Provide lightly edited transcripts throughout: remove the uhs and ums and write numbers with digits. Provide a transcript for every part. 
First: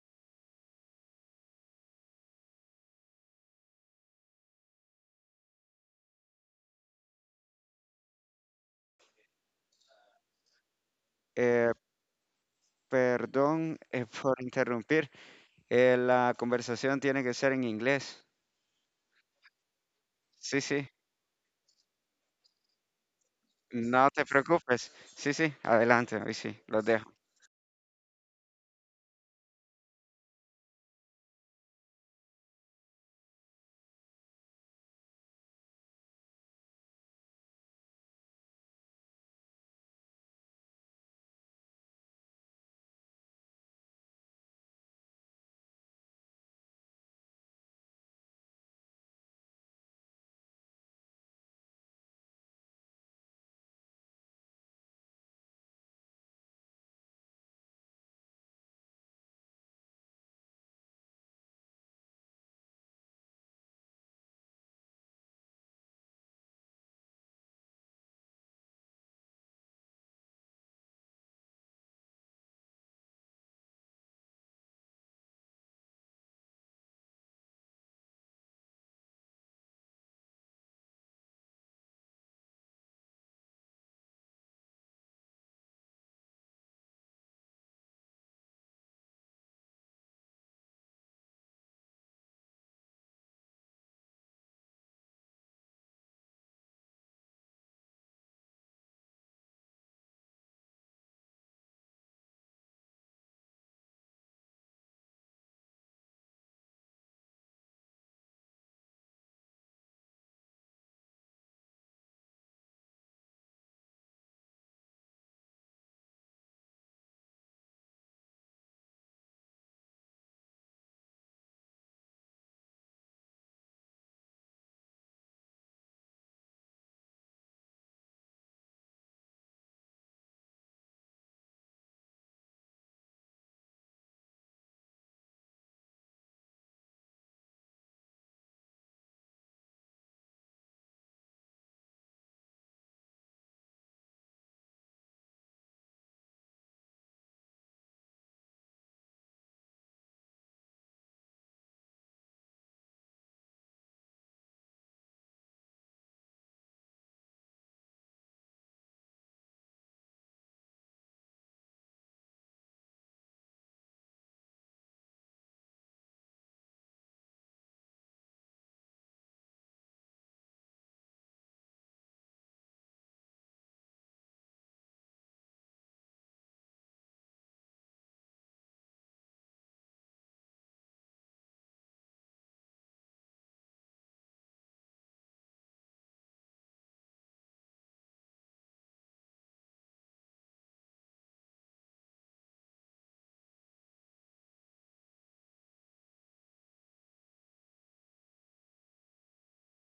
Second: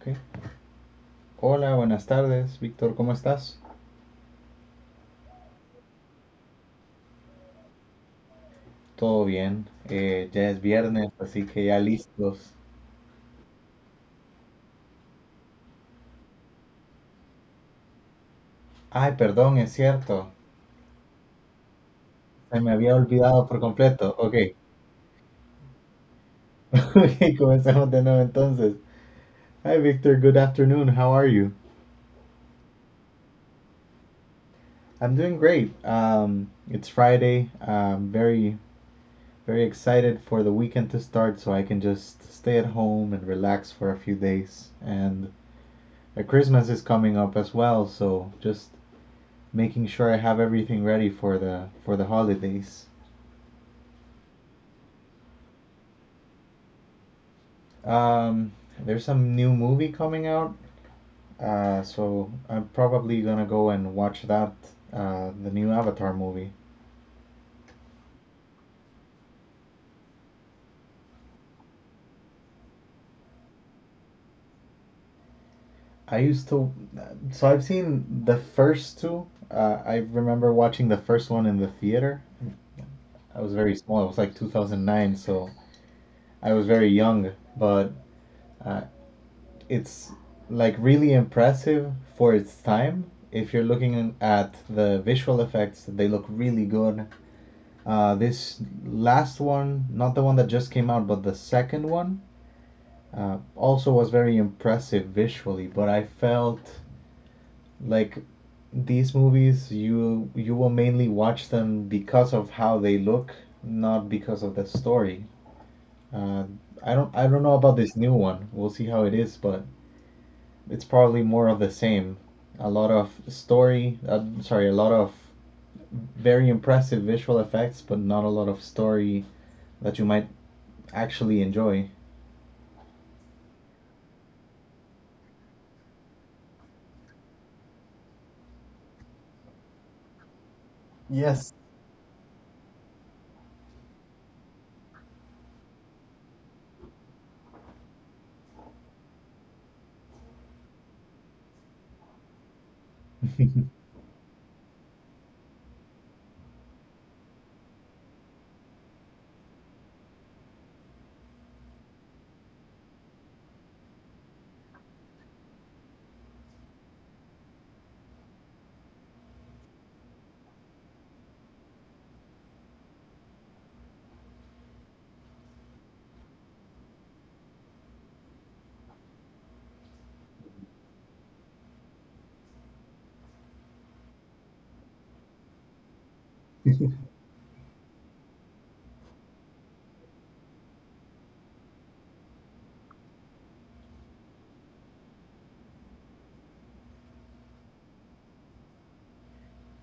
Ok. Hola, buenas tardes, Víctor, ¿cómo estás? Todo bien, eh, ya es viernes, así que Eh, ya listos. Perdón por interrumpir. La conversación tiene que ser en inglés. Ay, perdón, es cierto, Sí, sí. se me había olvidado por No completo. te Ok, preocupes. Sí, sí. Adelante. Hoy sí. Los dejo. ok, comencemos de nuevo entonces. Hi, Victor, good afternoon, how are you? I'm doing great. It's Friday, I'm very, very excited for the weekend to start so I can just stay at home and relax for a few days. And Christmas is coming up as well, so just making sure I have everything ready for the holidays. Um, there's some new movie coming out, so I'm probably gonna go and watch that, the new Avatar movie. I used to, so I've seen the first two. I remember watching the first one in the theater. I was very small. It was like 2009, so I was very young. But uh, it's like really impressive for its time. If you're looking at the visual effects, they look really good. This last one, not the one that just came out, but the second one, also was very impressive visually. But I felt like these movies, you will mainly watch them because of how they look, not because of the story. Uh, I don't know about this new one. We'll see how it is, but it's probably more of the same. A lot of story, sorry, a lot of very impressive visual effects, but not a lot of story that you might actually enjoy. Yes.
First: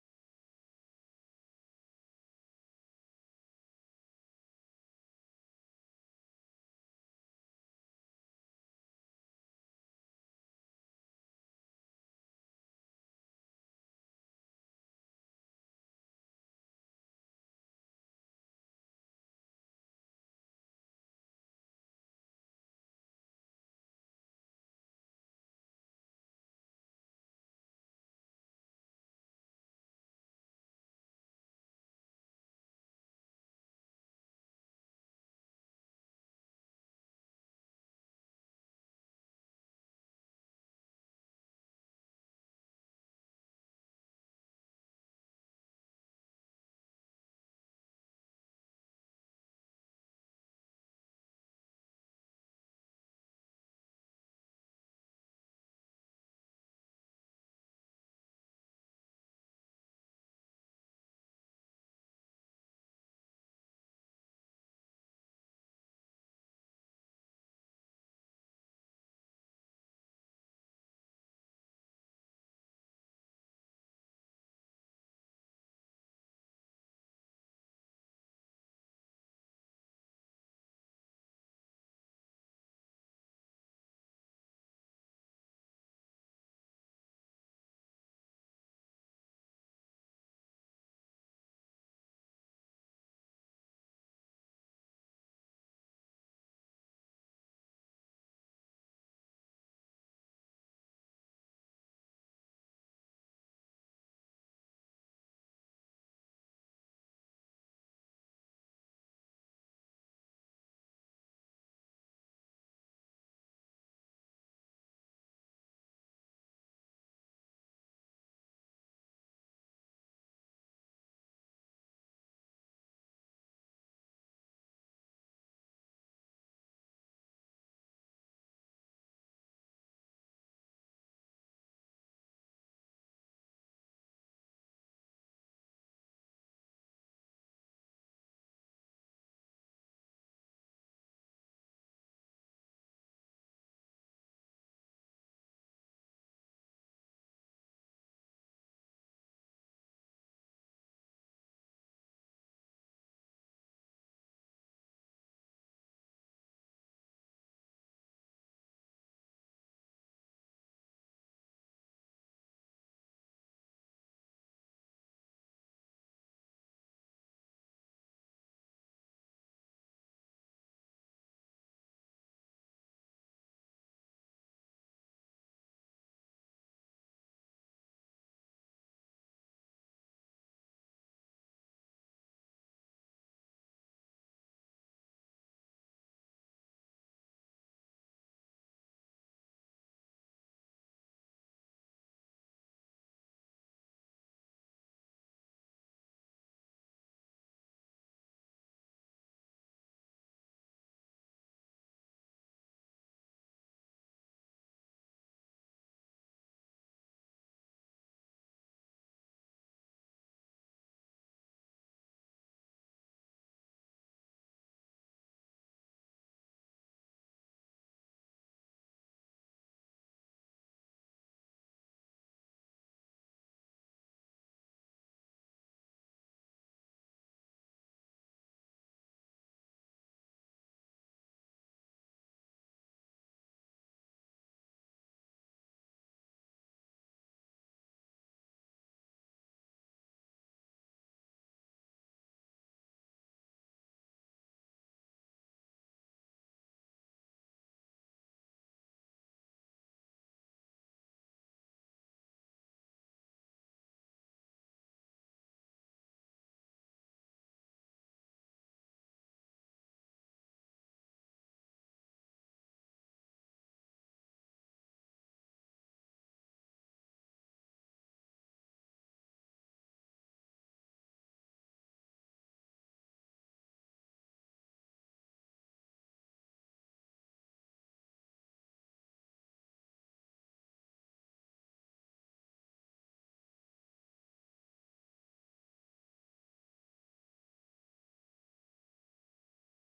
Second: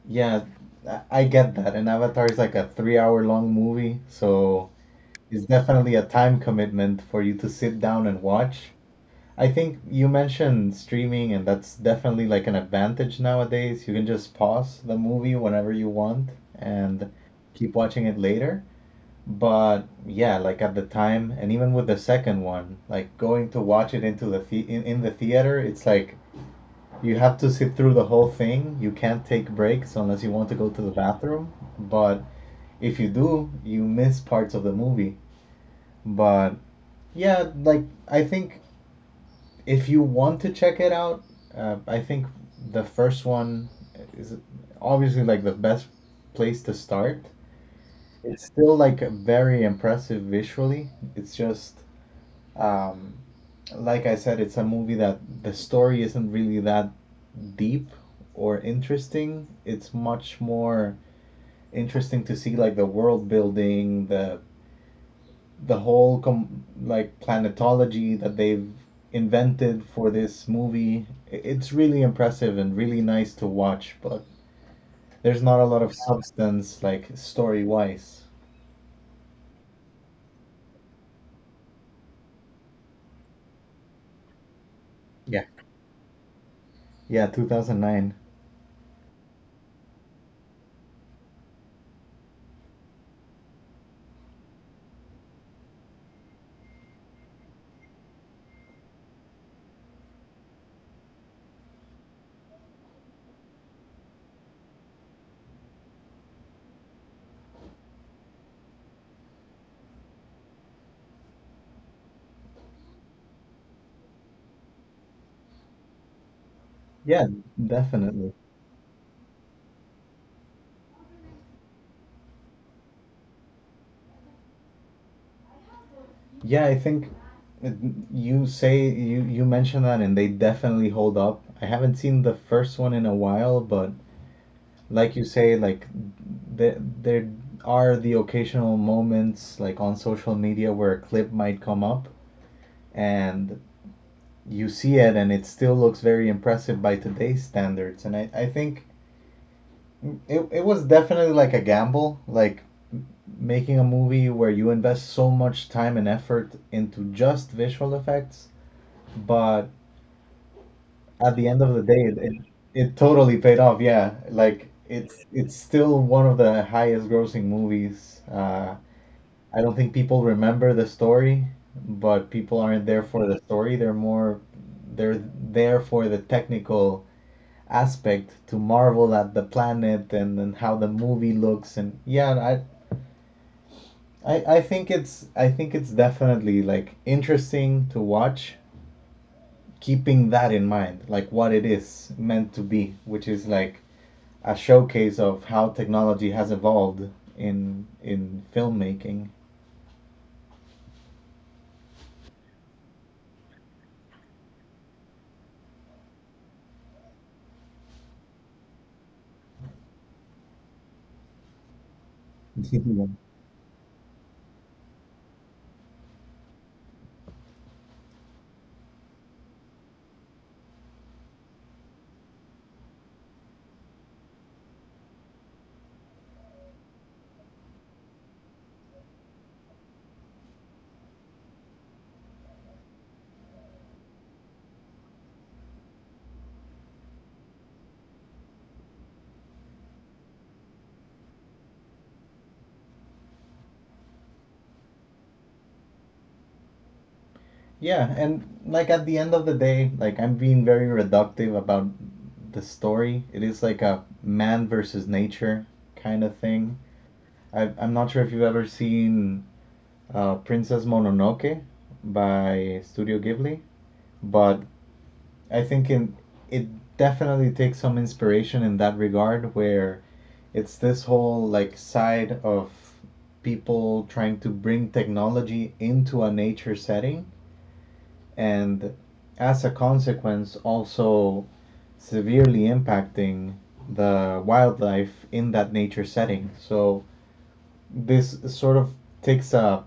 Yeah, I get that. And Avatar is like a 3 hour long movie, so it's definitely a time commitment for you to sit down and watch. I think you mentioned streaming, and that's definitely like an advantage nowadays. You can just pause the movie whenever you want and keep watching it later. But yeah, like at the time, and even with the second one, like going to watch it into the- in the theater, it's like you have to sit through the whole thing. You can't take breaks unless you want to go to the bathroom. But if you do, you miss parts of the movie. But yeah, like I think if you want to check it out, I think the first one is obviously like the best place to start. It's still like very impressive visually. It's just um, like I said, it's a movie that the story isn't really that deep or interesting. It's much more interesting to see like the world building, the whole like planetology that they've invented for this movie, it's really impressive and really nice to watch, but there's not a lot of substance like story wise. Yeah. Yeah, 2009. Yeah, definitely. yeah i think it- you say you mentioned that, and they definitely hold up. I haven't seen the first one in a while, but like you say, like there are the occasional moments like on social media where a clip might come up, and you see it and it still looks very impressive by today's standards. And I think it was definitely like a gamble, like making a movie where you invest so much time and effort into just visual effects, but at the end of the day, it totally paid off. Yeah, like it's still one of the highest grossing movies. I don't think people remember the story, but people aren't there for the story. They're there for the technical aspect to marvel at the planet and, how the movie looks. And yeah, I think it's definitely like interesting to watch, keeping that in mind, like what it is meant to be, which is like a showcase of how technology has evolved in filmmaking. Yeah, and like at the end of the day, like I'm being very reductive about the story. It is like a man versus nature kind of thing. I'm not sure if you've ever seen, Princess Mononoke by Studio Ghibli, but I think in, it definitely takes some inspiration in that regard, where it's this whole like side of people trying to bring technology into a nature setting, and as a consequence, also severely impacting the wildlife in that nature setting. So this sort of takes a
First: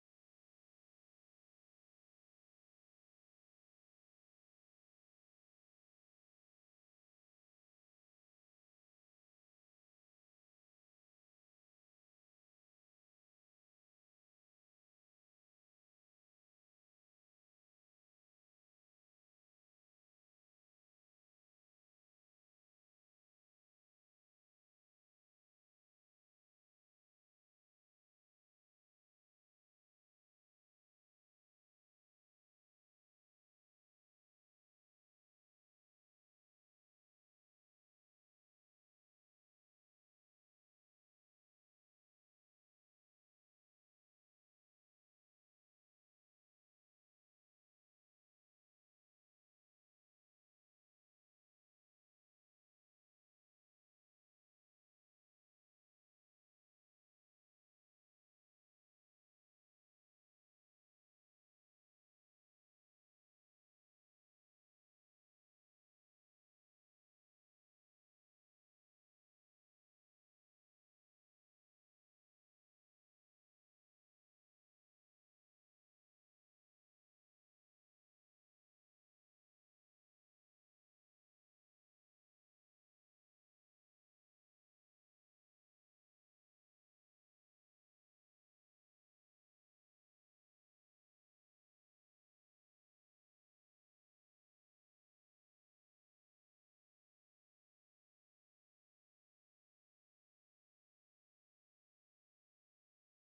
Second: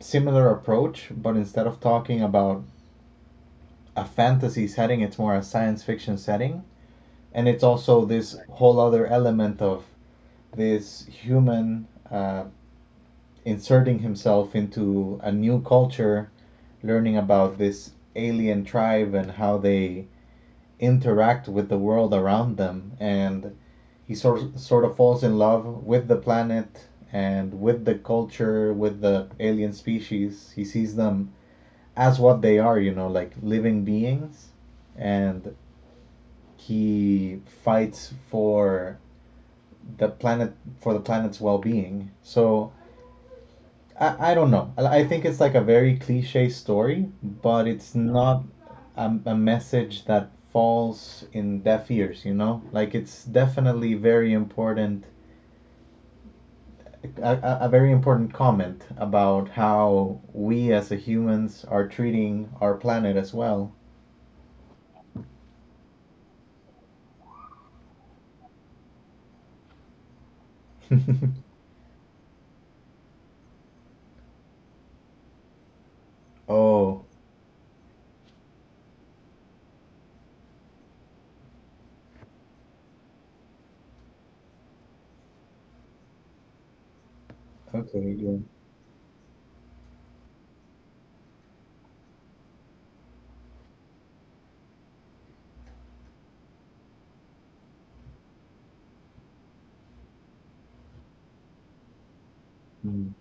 similar approach, but instead of talking about a fantasy setting, it's more a science fiction setting. And it's also this whole other element of this human, inserting himself into a new culture, learning about this alien tribe and how they interact with the world around them, and he sort of falls in love with the planet and with the culture, with the alien species. He sees them as what they are, you know, like living beings, and he fights the planet for the planet's well-being. So I don't know. I think it's like a very cliche story, but it's not a message that falls in deaf ears, you know? Like it's definitely very important, a very important comment about how we as a humans are treating our planet as well. Oh, okay, yeah. Mm.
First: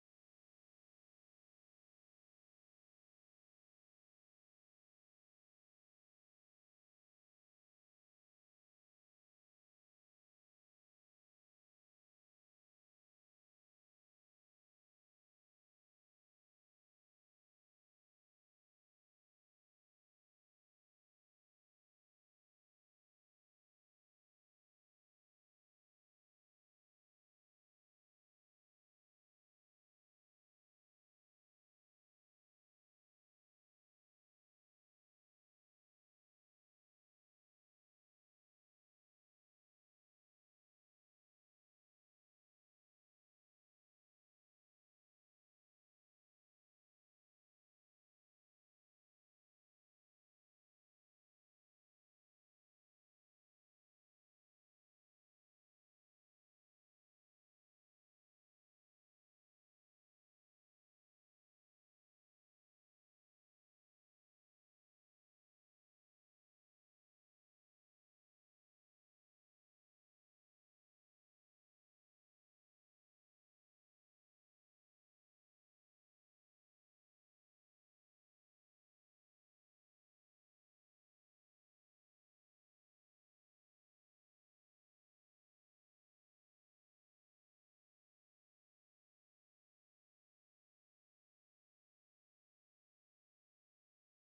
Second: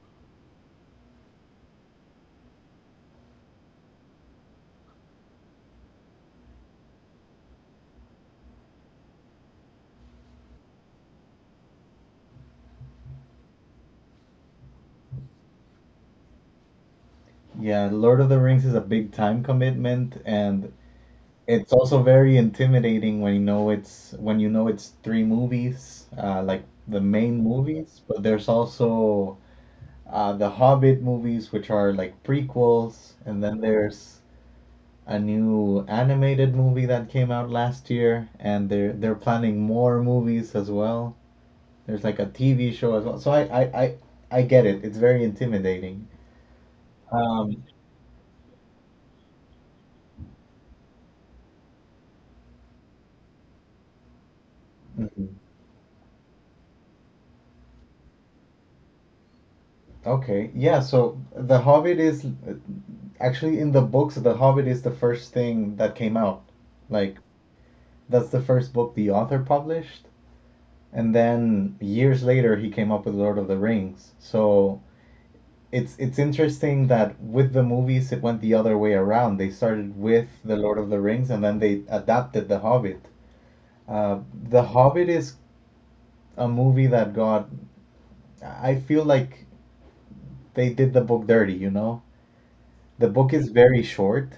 Yeah, Lord of the Rings is a big time commitment, and it's also very intimidating when you know it's when you know it's three movies, like the main movies, but there's also, the Hobbit movies, which are like prequels, and then there's a new animated movie that came out last year, and they're planning more movies as well. There's like a TV show as well. So I get it. It's very intimidating. Um, mm-hmm. Okay, yeah, so The Hobbit is actually, in the books, The Hobbit is the first thing that came out. Like, that's the first book the author published, and then years later he came up with Lord of the Rings. So it's interesting that with the movies it went the other way around. They started with The Lord of the Rings and then they adapted The Hobbit. Uh, the Hobbit is a movie that got, I feel like they did the book dirty, you know? The book is very short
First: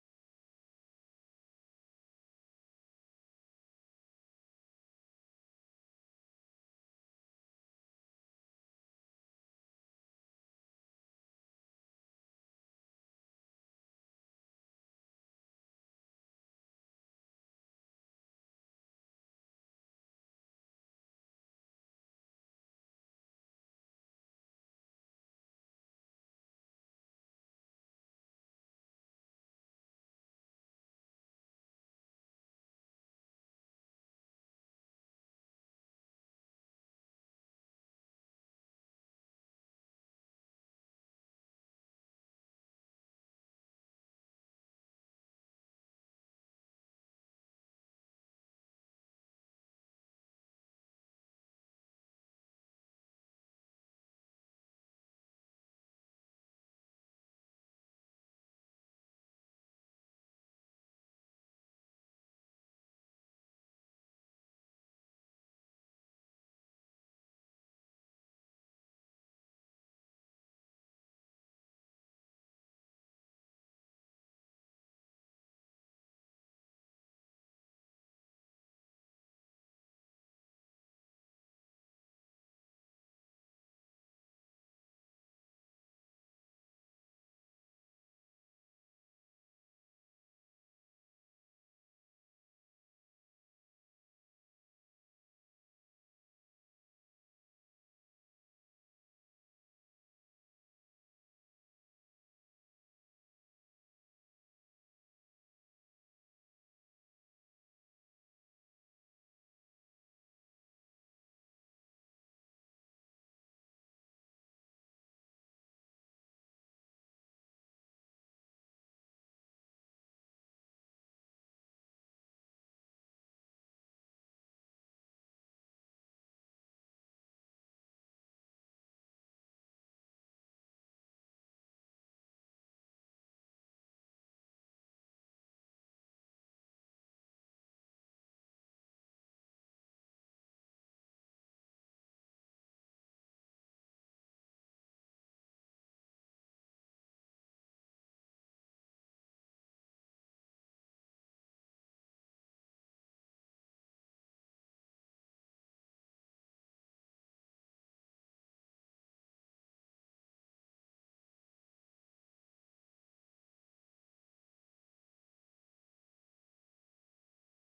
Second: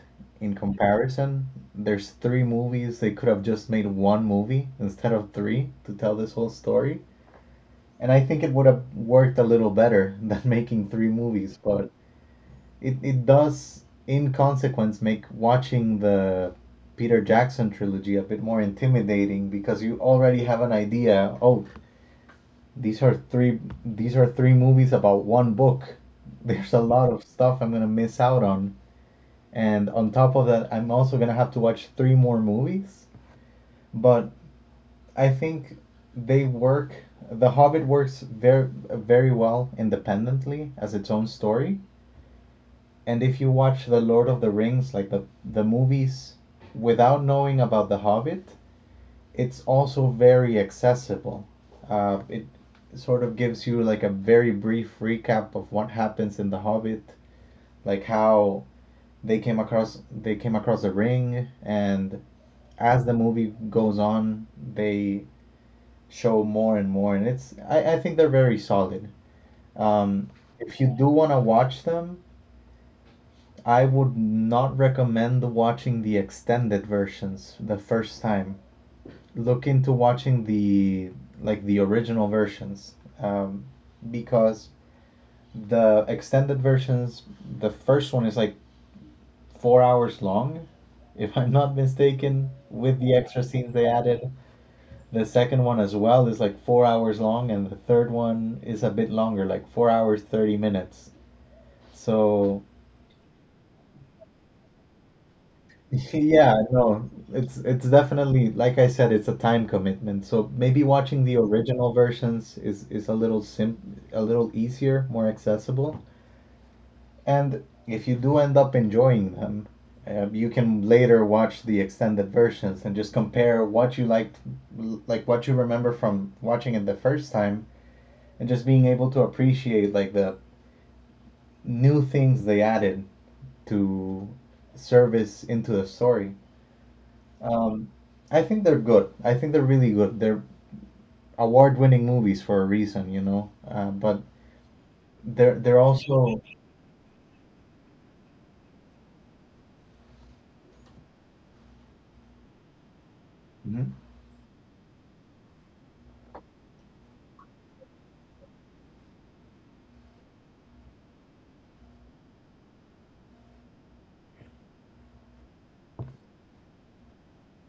in comparison. There's three movies. They could have just made one movie instead of three to tell this whole story. And I think it would have worked a little better than making three movies. But it does, in consequence, make watching the Peter Jackson trilogy a bit more intimidating because you already have an idea. Oh, these are three movies about one book. There's a lot of stuff I'm gonna miss out on. And on top of that, I'm also gonna have to watch three more movies. But I think they work. The Hobbit works very very well independently as its own story. And if you watch The Lord of the Rings, like the movies, without knowing about The Hobbit, it's also very accessible. It sort of gives you like a very brief recap of what happens in The Hobbit, like how they came across the ring, and as the movie goes on, they show more and more, and it's, I think they're very solid. Um, if you do want to watch them, I would not recommend watching the extended versions the first time. Look into watching the like the original versions, um, because the extended versions, the first one is like 4 hours long, if I'm not mistaken, with the extra scenes they added. The second one as well is like 4 hours long, and the third one is a bit longer, like 4 hours, 30 minutes. So, yeah, no, it's definitely, like I said, it's a time commitment. So maybe watching the original versions is a little easier, more accessible. And if you do end up enjoying them, you can later watch the extended versions and just compare what you liked, like what you remember from watching it the first time, and just being able to appreciate like the new things they added to service into the story. Um, I think they're good. I think they're really good. They're award-winning movies for a reason, you know. But they're also, mhm,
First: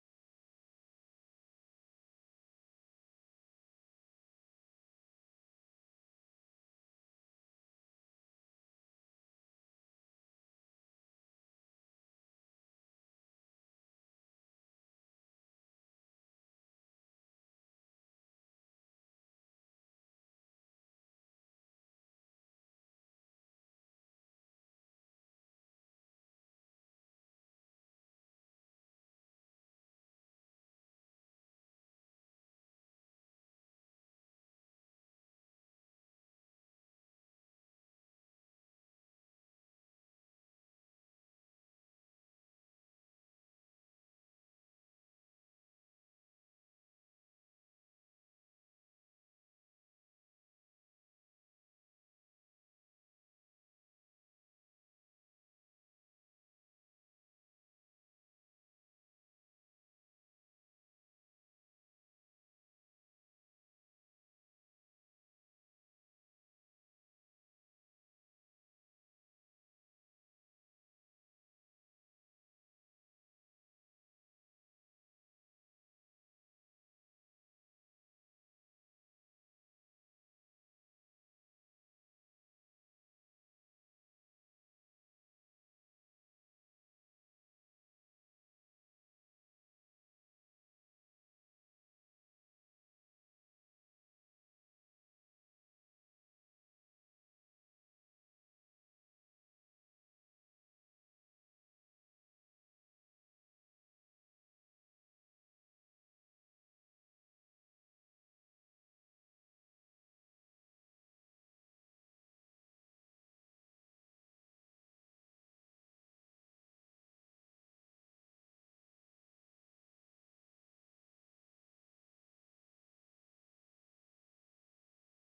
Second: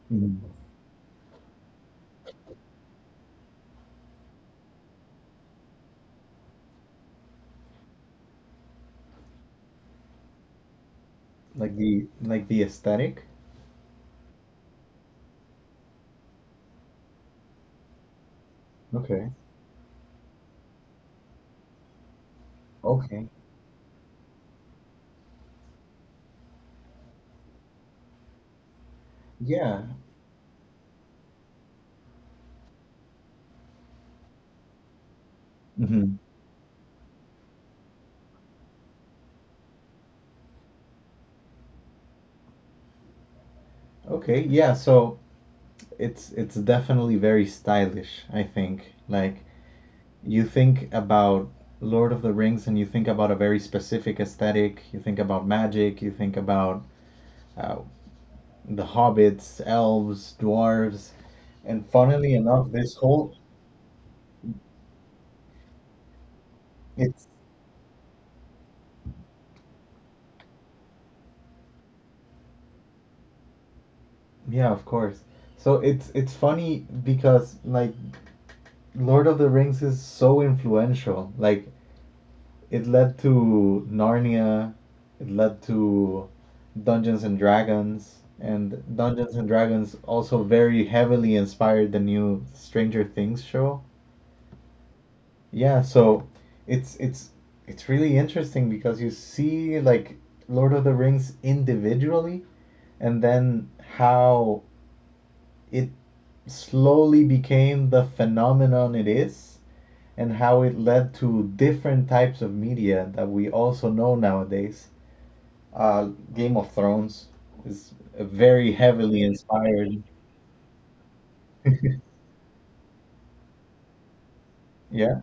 mhm, like the aesthetic. Okay. Okay. Yeah. Mhm. Okay. Yeah. So it's definitely very stylish. I think, like, you think about Lord of the Rings and you think about a very specific aesthetic, you think about magic, you think about, uh, the hobbits, elves, dwarves, and funnily enough, this whole, it's yeah, of course. So it's funny because, like, Lord of the Rings is so influential. Like, it led to Narnia, it led to Dungeons and Dragons, and Dungeons and Dragons also very heavily inspired the new Stranger Things show. Yeah, so it's it's it's really interesting because you see like Lord of the Rings individually and then how it slowly became the phenomenon it is and how it led to different types of media that we also know nowadays. Uh, Game of Thrones is very heavily inspired. Yeah.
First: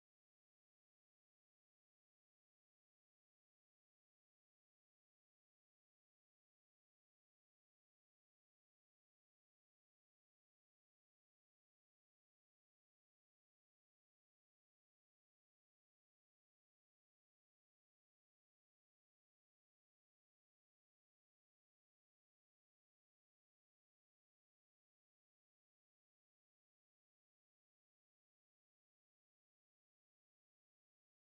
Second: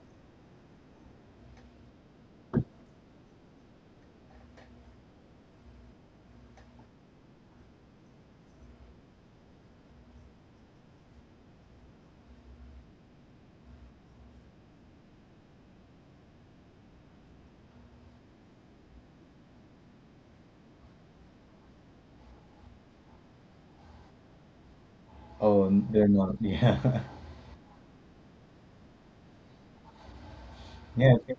Oh, they're not. Yeah. Yeah, okay.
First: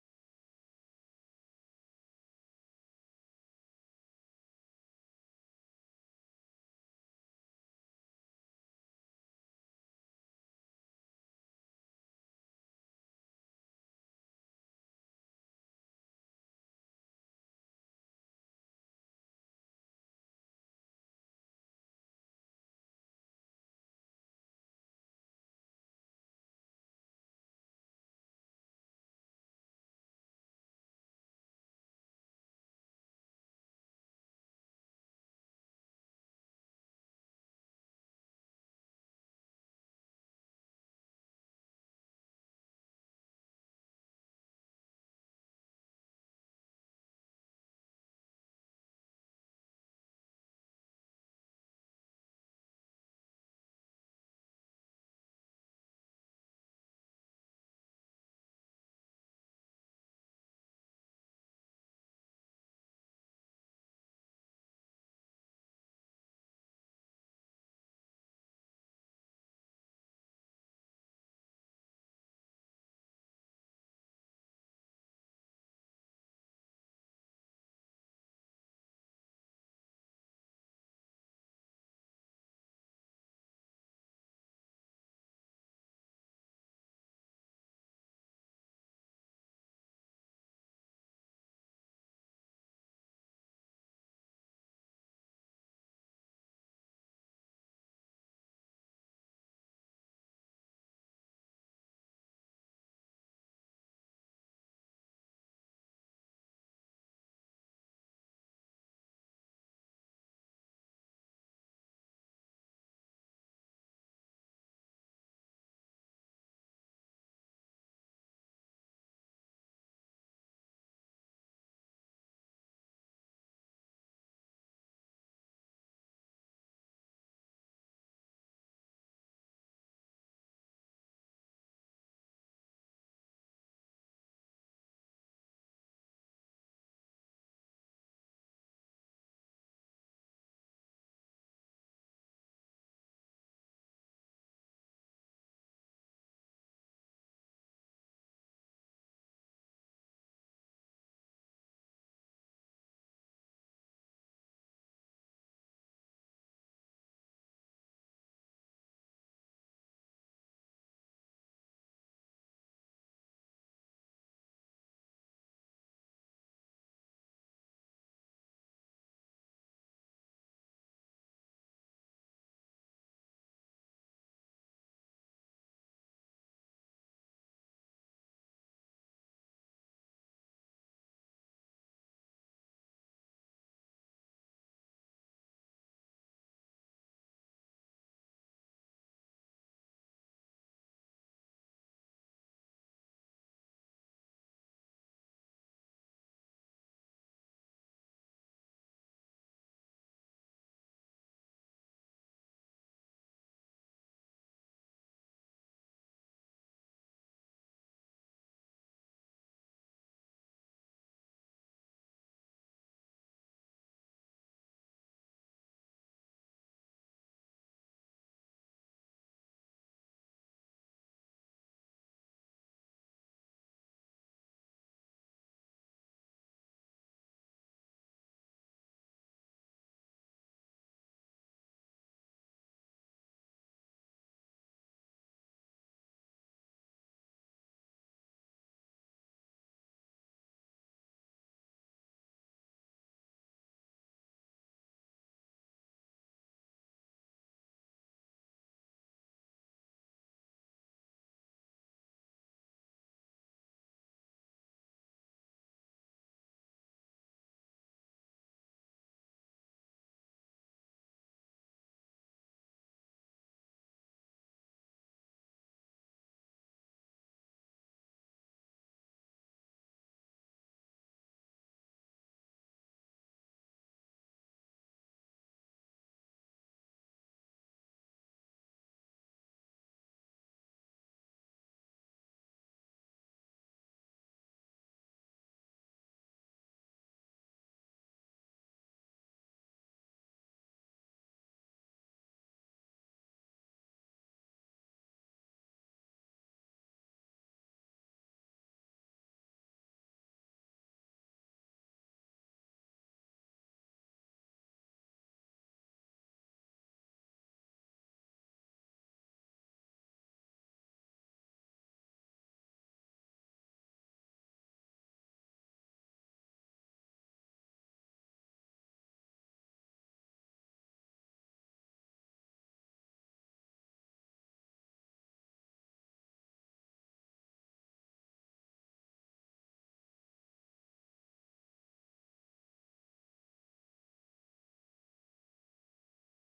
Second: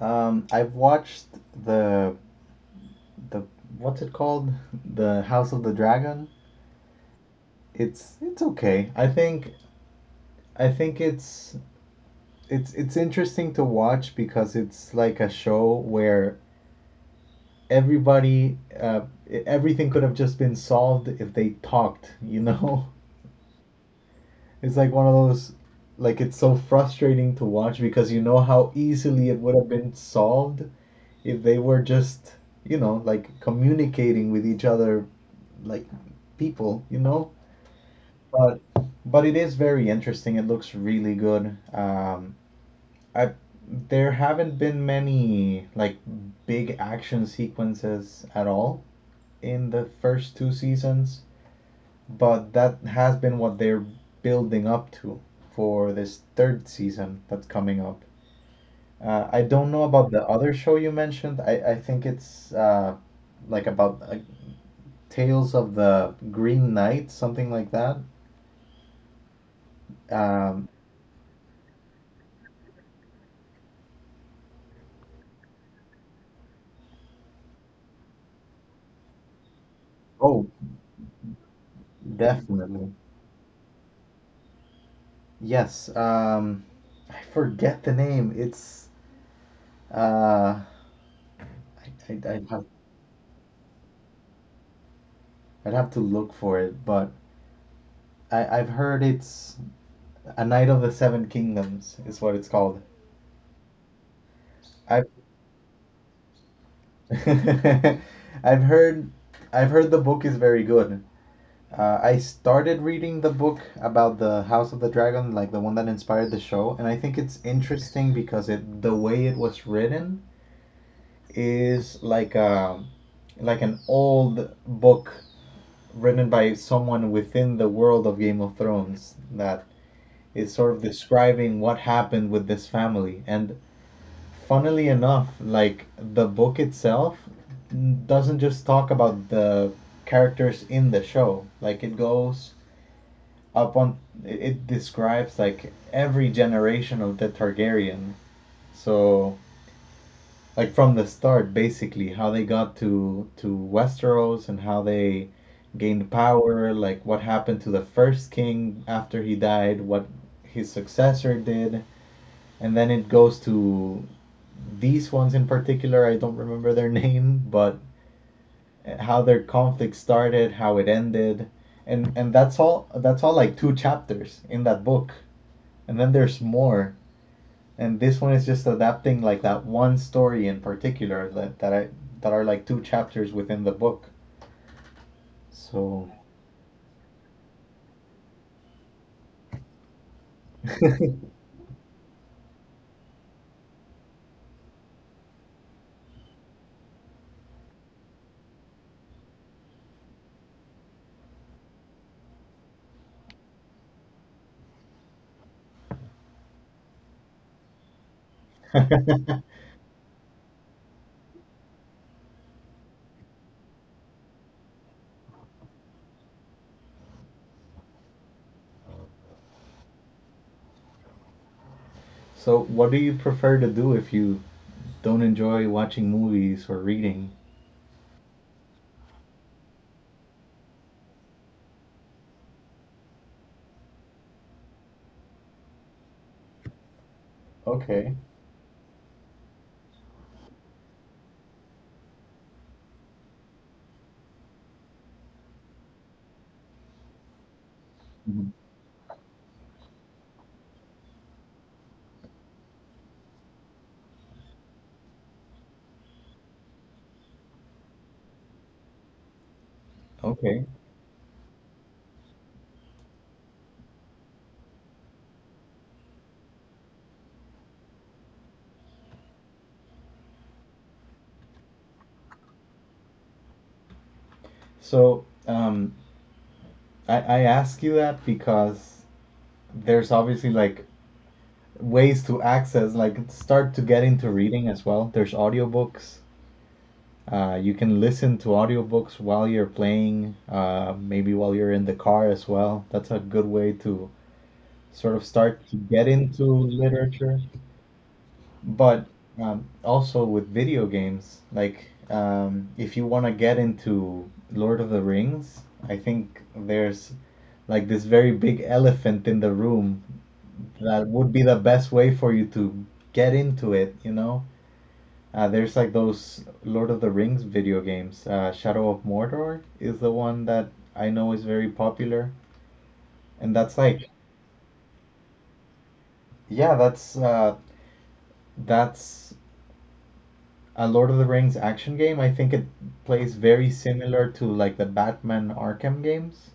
I've watched the the what's it called? The House of the Dragon. It's okay. I think it's interesting to watch because it's like a show where everybody uh, everything could have just been solved if they talked, you know? It's like one of those, like it's so frustrating to watch because you know how easily it would have been solved if they were just, you know, like communicating with each other like people, you know? But but it is very interesting. It looks really good. I There haven't been many like big action sequences at all in the first two seasons, but that has been what they're building up to for this third season that's coming up. I don't know about the other show you mentioned. I think it's about Tales of the Green Knight, something like that. Um, oh, definitely. Yes. I forget the name. Uh, I, I, I'd have I'd have to look for it, but I've heard it's A Knight of the Seven Kingdoms is what it's called. I I've heard I've heard the book is very good. I started reading the book about the House of the Dragon, like the one that inspired the show, and I think it's interesting because it the way it was written is like a an old book written by someone within the world of Game of Thrones that is sort of describing what happened with this family. And funnily enough, like the book itself doesn't just talk about the characters in the show. Like it goes up on it describes like every generation of the Targaryen. So like from the start basically how they got to Westeros and how they gained power, like what happened to the first king after he died, what his successor did, and then it goes to these ones in particular. I don't remember their name, but how their conflict started, how it ended, and that's all. That's all like two chapters in that book, and then there's more. And this one is just adapting like that one story in particular that are like two chapters within the book. So, so what do you prefer to do if you don't enjoy watching movies or reading? Okay. Mhm. Okay. So I ask you that because there's obviously like ways to access, like start to get into reading as well. There's audiobooks. You can listen to audiobooks while you're playing, maybe while you're in the car as well. That's a good way to sort of start to get into literature. But also with video games, like if you want to get into Lord of the Rings, I think there's like this very big elephant in the room that would be the best way for you to get into it, you know? There's like those Lord of the Rings video games. Shadow of Mordor is the one that I know is very popular, and that's like, yeah, that's a Lord of the Rings action game. I think it plays very similar to like the Batman Arkham games.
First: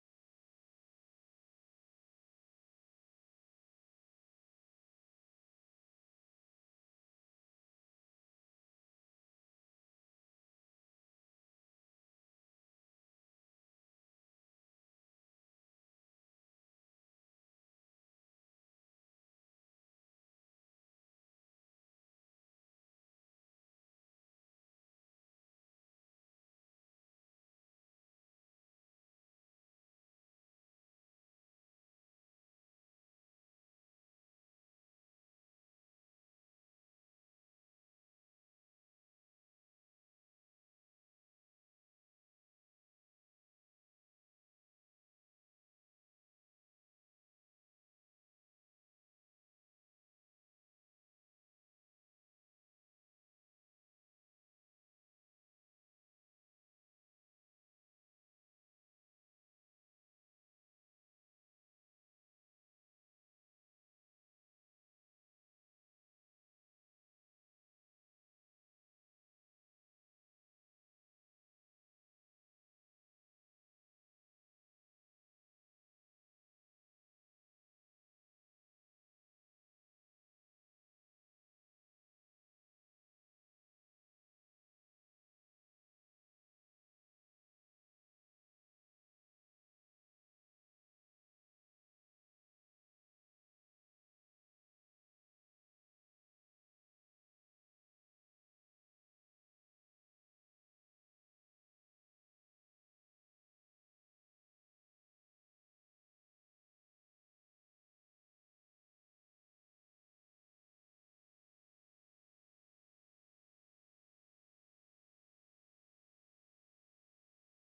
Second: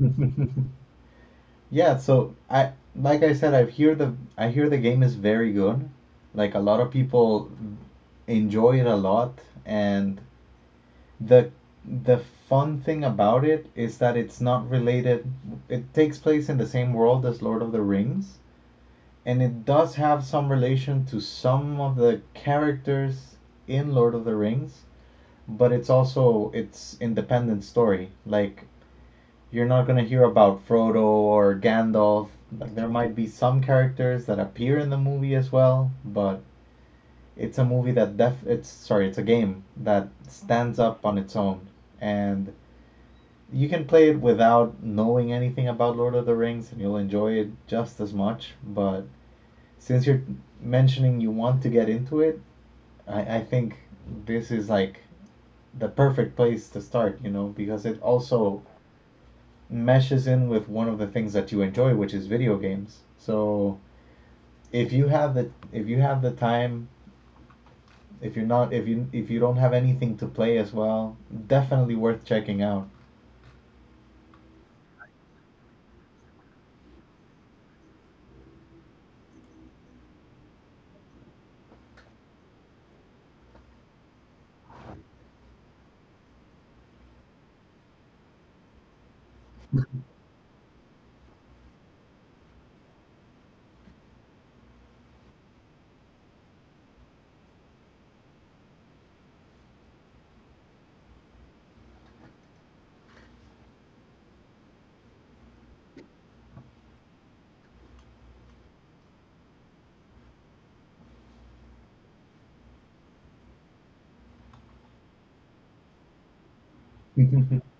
Yeah, so I like I said, I hear the game is very good. Like a lot of people enjoy it a lot, and the the fun thing about it is that it's not related. It takes place in the same world as Lord of the Rings, and it does have some relation to some of the characters in Lord of the Rings, but it's also its independent story. Like you're not gonna hear about Frodo or Gandalf. Like there might be some characters that appear in the movie as well, but it's a movie that def it's sorry, it's a game that stands up on its own. And you can play it without knowing anything about Lord of the Rings and you'll enjoy it just as much. But since you're mentioning you want to get into it, I think this is like the perfect place to start, you know, because it also meshes in with one of the things that you enjoy, which is video games. So if you have the time, if you're not if you if you don't have anything to play as well, definitely worth checking out.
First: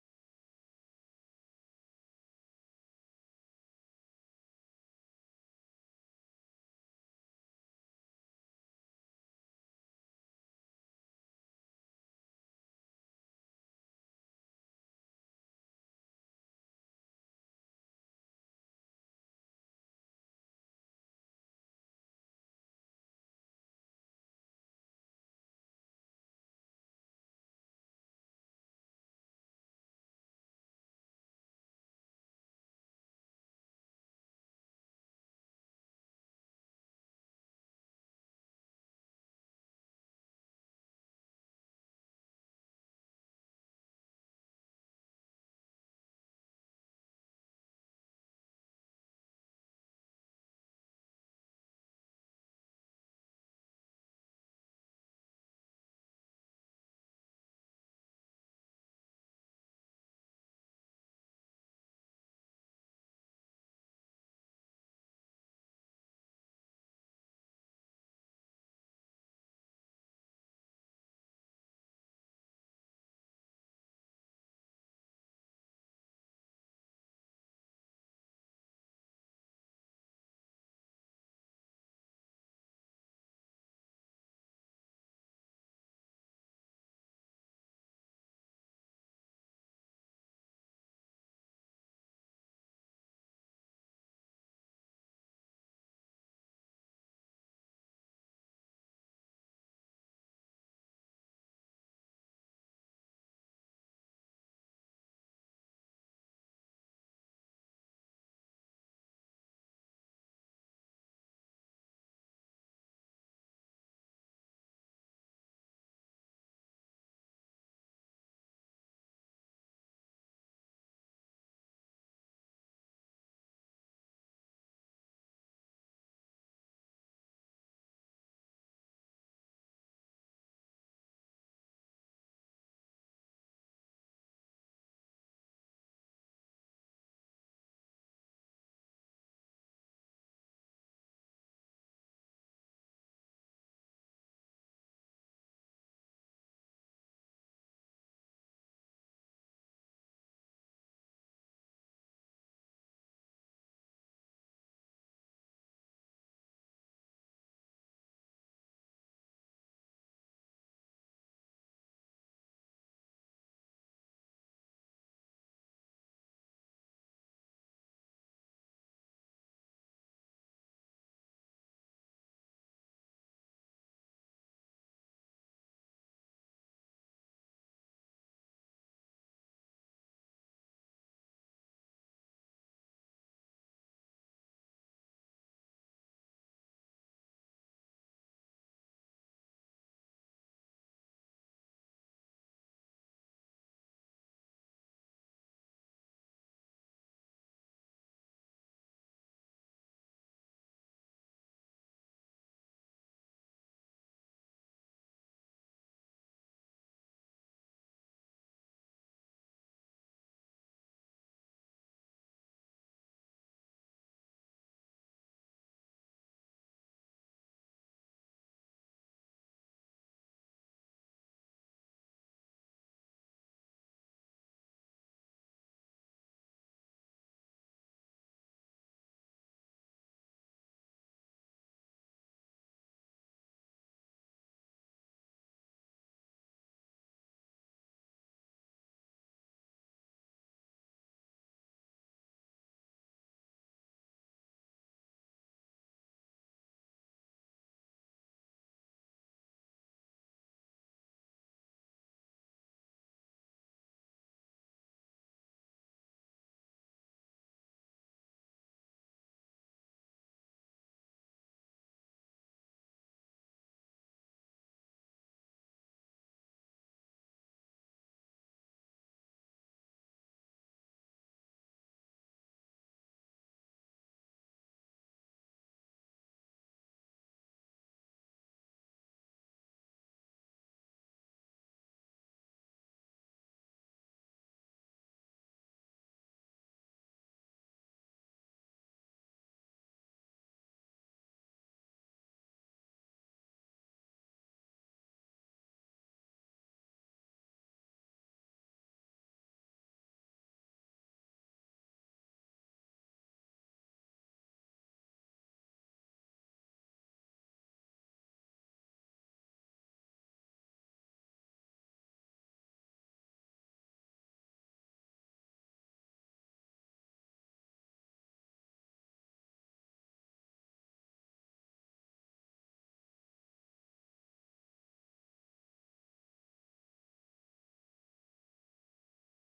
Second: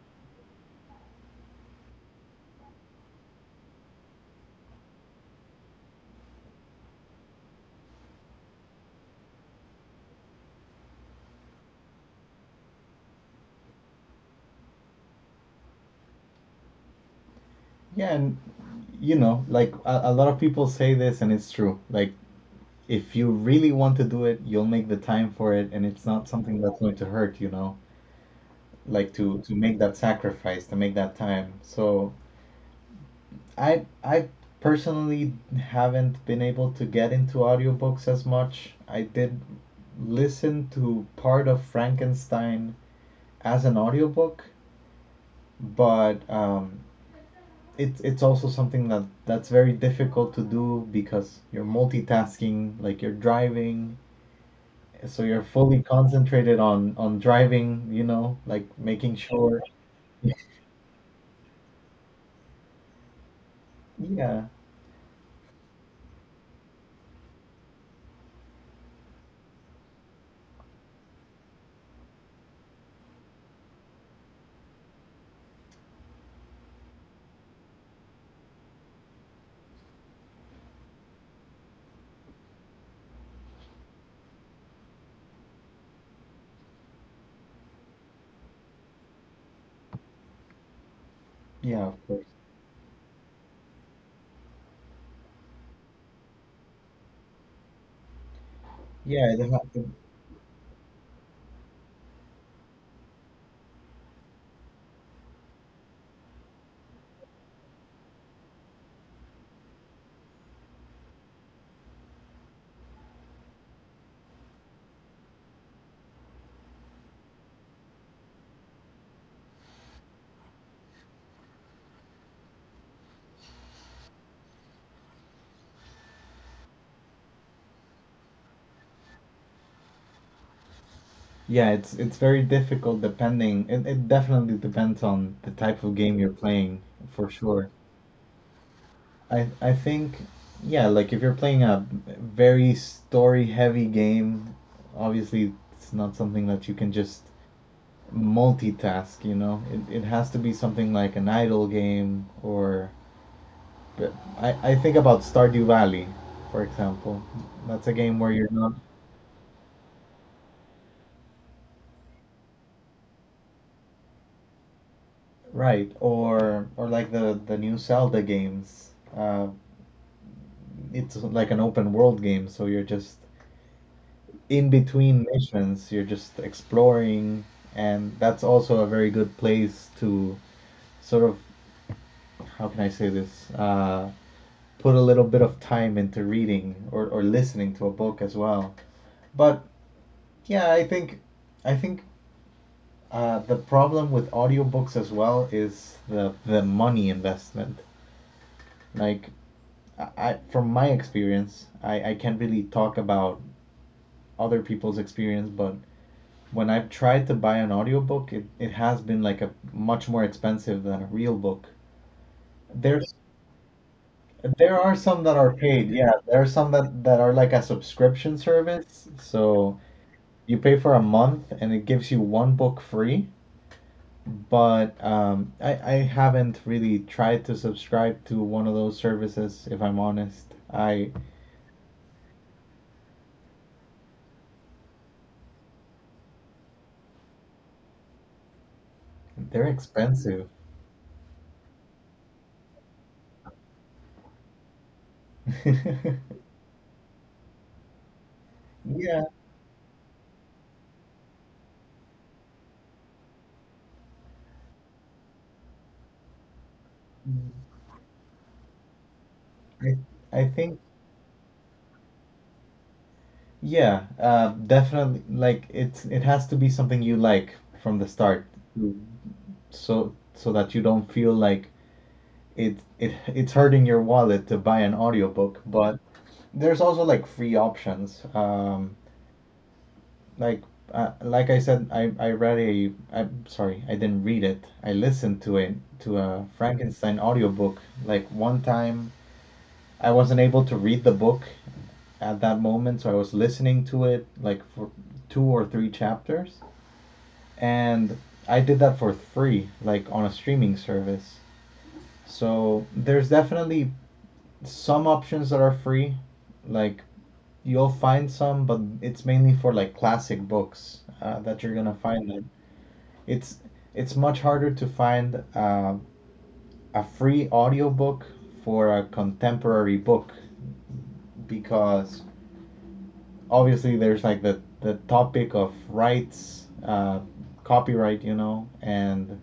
Yeah, and you know, like a lot of people say this, and it's true. Like if you really want to do it, you'll make the time for it, and it's not something that's going to hurt. You know, like to make that sacrifice, to make that time. So I personally haven't been able to get into audiobooks as much. I did listen to part of Frankenstein as an audiobook, but it's also something that that's very difficult to do because you're multitasking, like you're driving, so you're fully concentrated on driving, you know, like making sure. Yeah, yeah, of course. Yeah, it, ha- Yeah, it's very difficult it definitely depends on the type of game you're playing for sure. I think yeah, like if you're playing a very story heavy game, obviously it's not something that you can just multitask, you know. It has to be something like an idle game or but I think about Stardew Valley, for example. That's a game where you're not. Right, or like the new Zelda games. Uh, it's like an open world game, so you're just in between missions, you're just exploring, and that's also a very good place to sort of, how can I say this, put a little bit of time into reading or listening to a book as well. But yeah, I think the problem with audiobooks as well is the money investment. Like I from my experience, I can't really talk about other people's experience, but when I've tried to buy an audiobook, it has been like a much more expensive than a real book. There's there are some that are paid, yeah. There are some that are like a subscription service. So you pay for a month and it gives you one book free. But I haven't really tried to subscribe to one of those services, if I'm honest. I They're expensive. Yeah, I I think Yeah, definitely. Like it's it has to be something you like from the start. Mm. So so that you don't feel like it's hurting your wallet to buy an audiobook. But there's also like free options. Like like I said, I read a I'm sorry, I didn't read it. I listened to a Frankenstein audiobook like one time. I wasn't able to read the book at that moment, so I was listening to it like for two or three chapters, and I did that for free, like on a streaming service. So there's definitely some options that are free, like you'll find some, but it's mainly for like classic books that you're gonna find them. It's it's much harder to find a free audiobook for a contemporary book because obviously there's like the topic of rights, copyright, you know, and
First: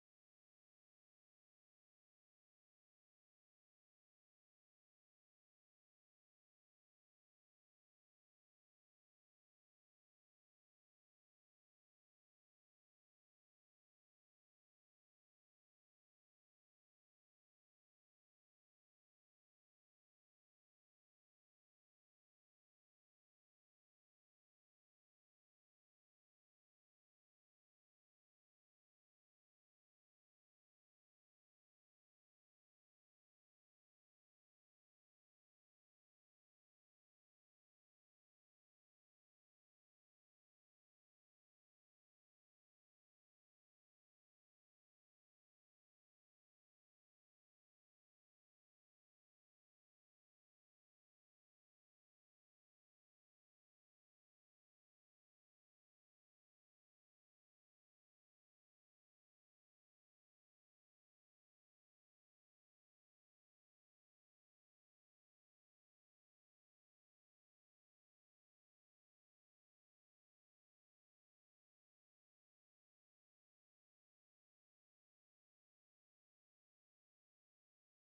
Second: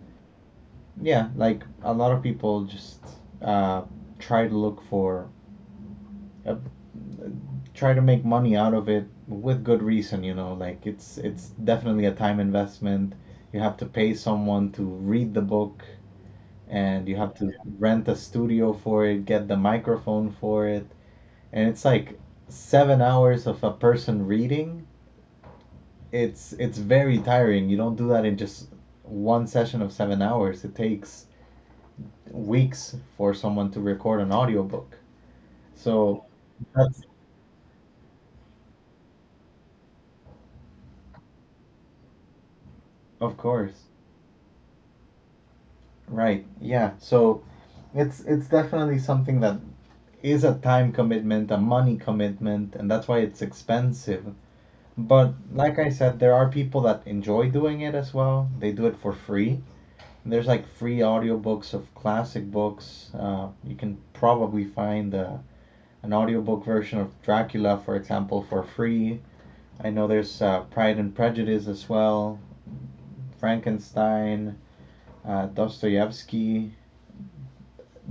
yeah, like a lot of people just uh, try to look for uh, try to make money out of it with good reason, you know, like it's definitely a time investment. You have to pay someone to read the book and you have to rent a studio for it, get the microphone for it, and it's like 7 hours of a person reading. It's very tiring. You don't do that in just one session of 7 hours. It takes weeks for someone to record an audiobook. So that's of course. Right. Yeah. So it's definitely something that is a time commitment, a money commitment, and that's why it's expensive. But like I said, there are people that enjoy doing it as well. They do it for free. There's like free audiobooks of classic books. You can probably find an audiobook version of Dracula, for example, for free. I know there's Pride and Prejudice as well, Frankenstein, Dostoevsky.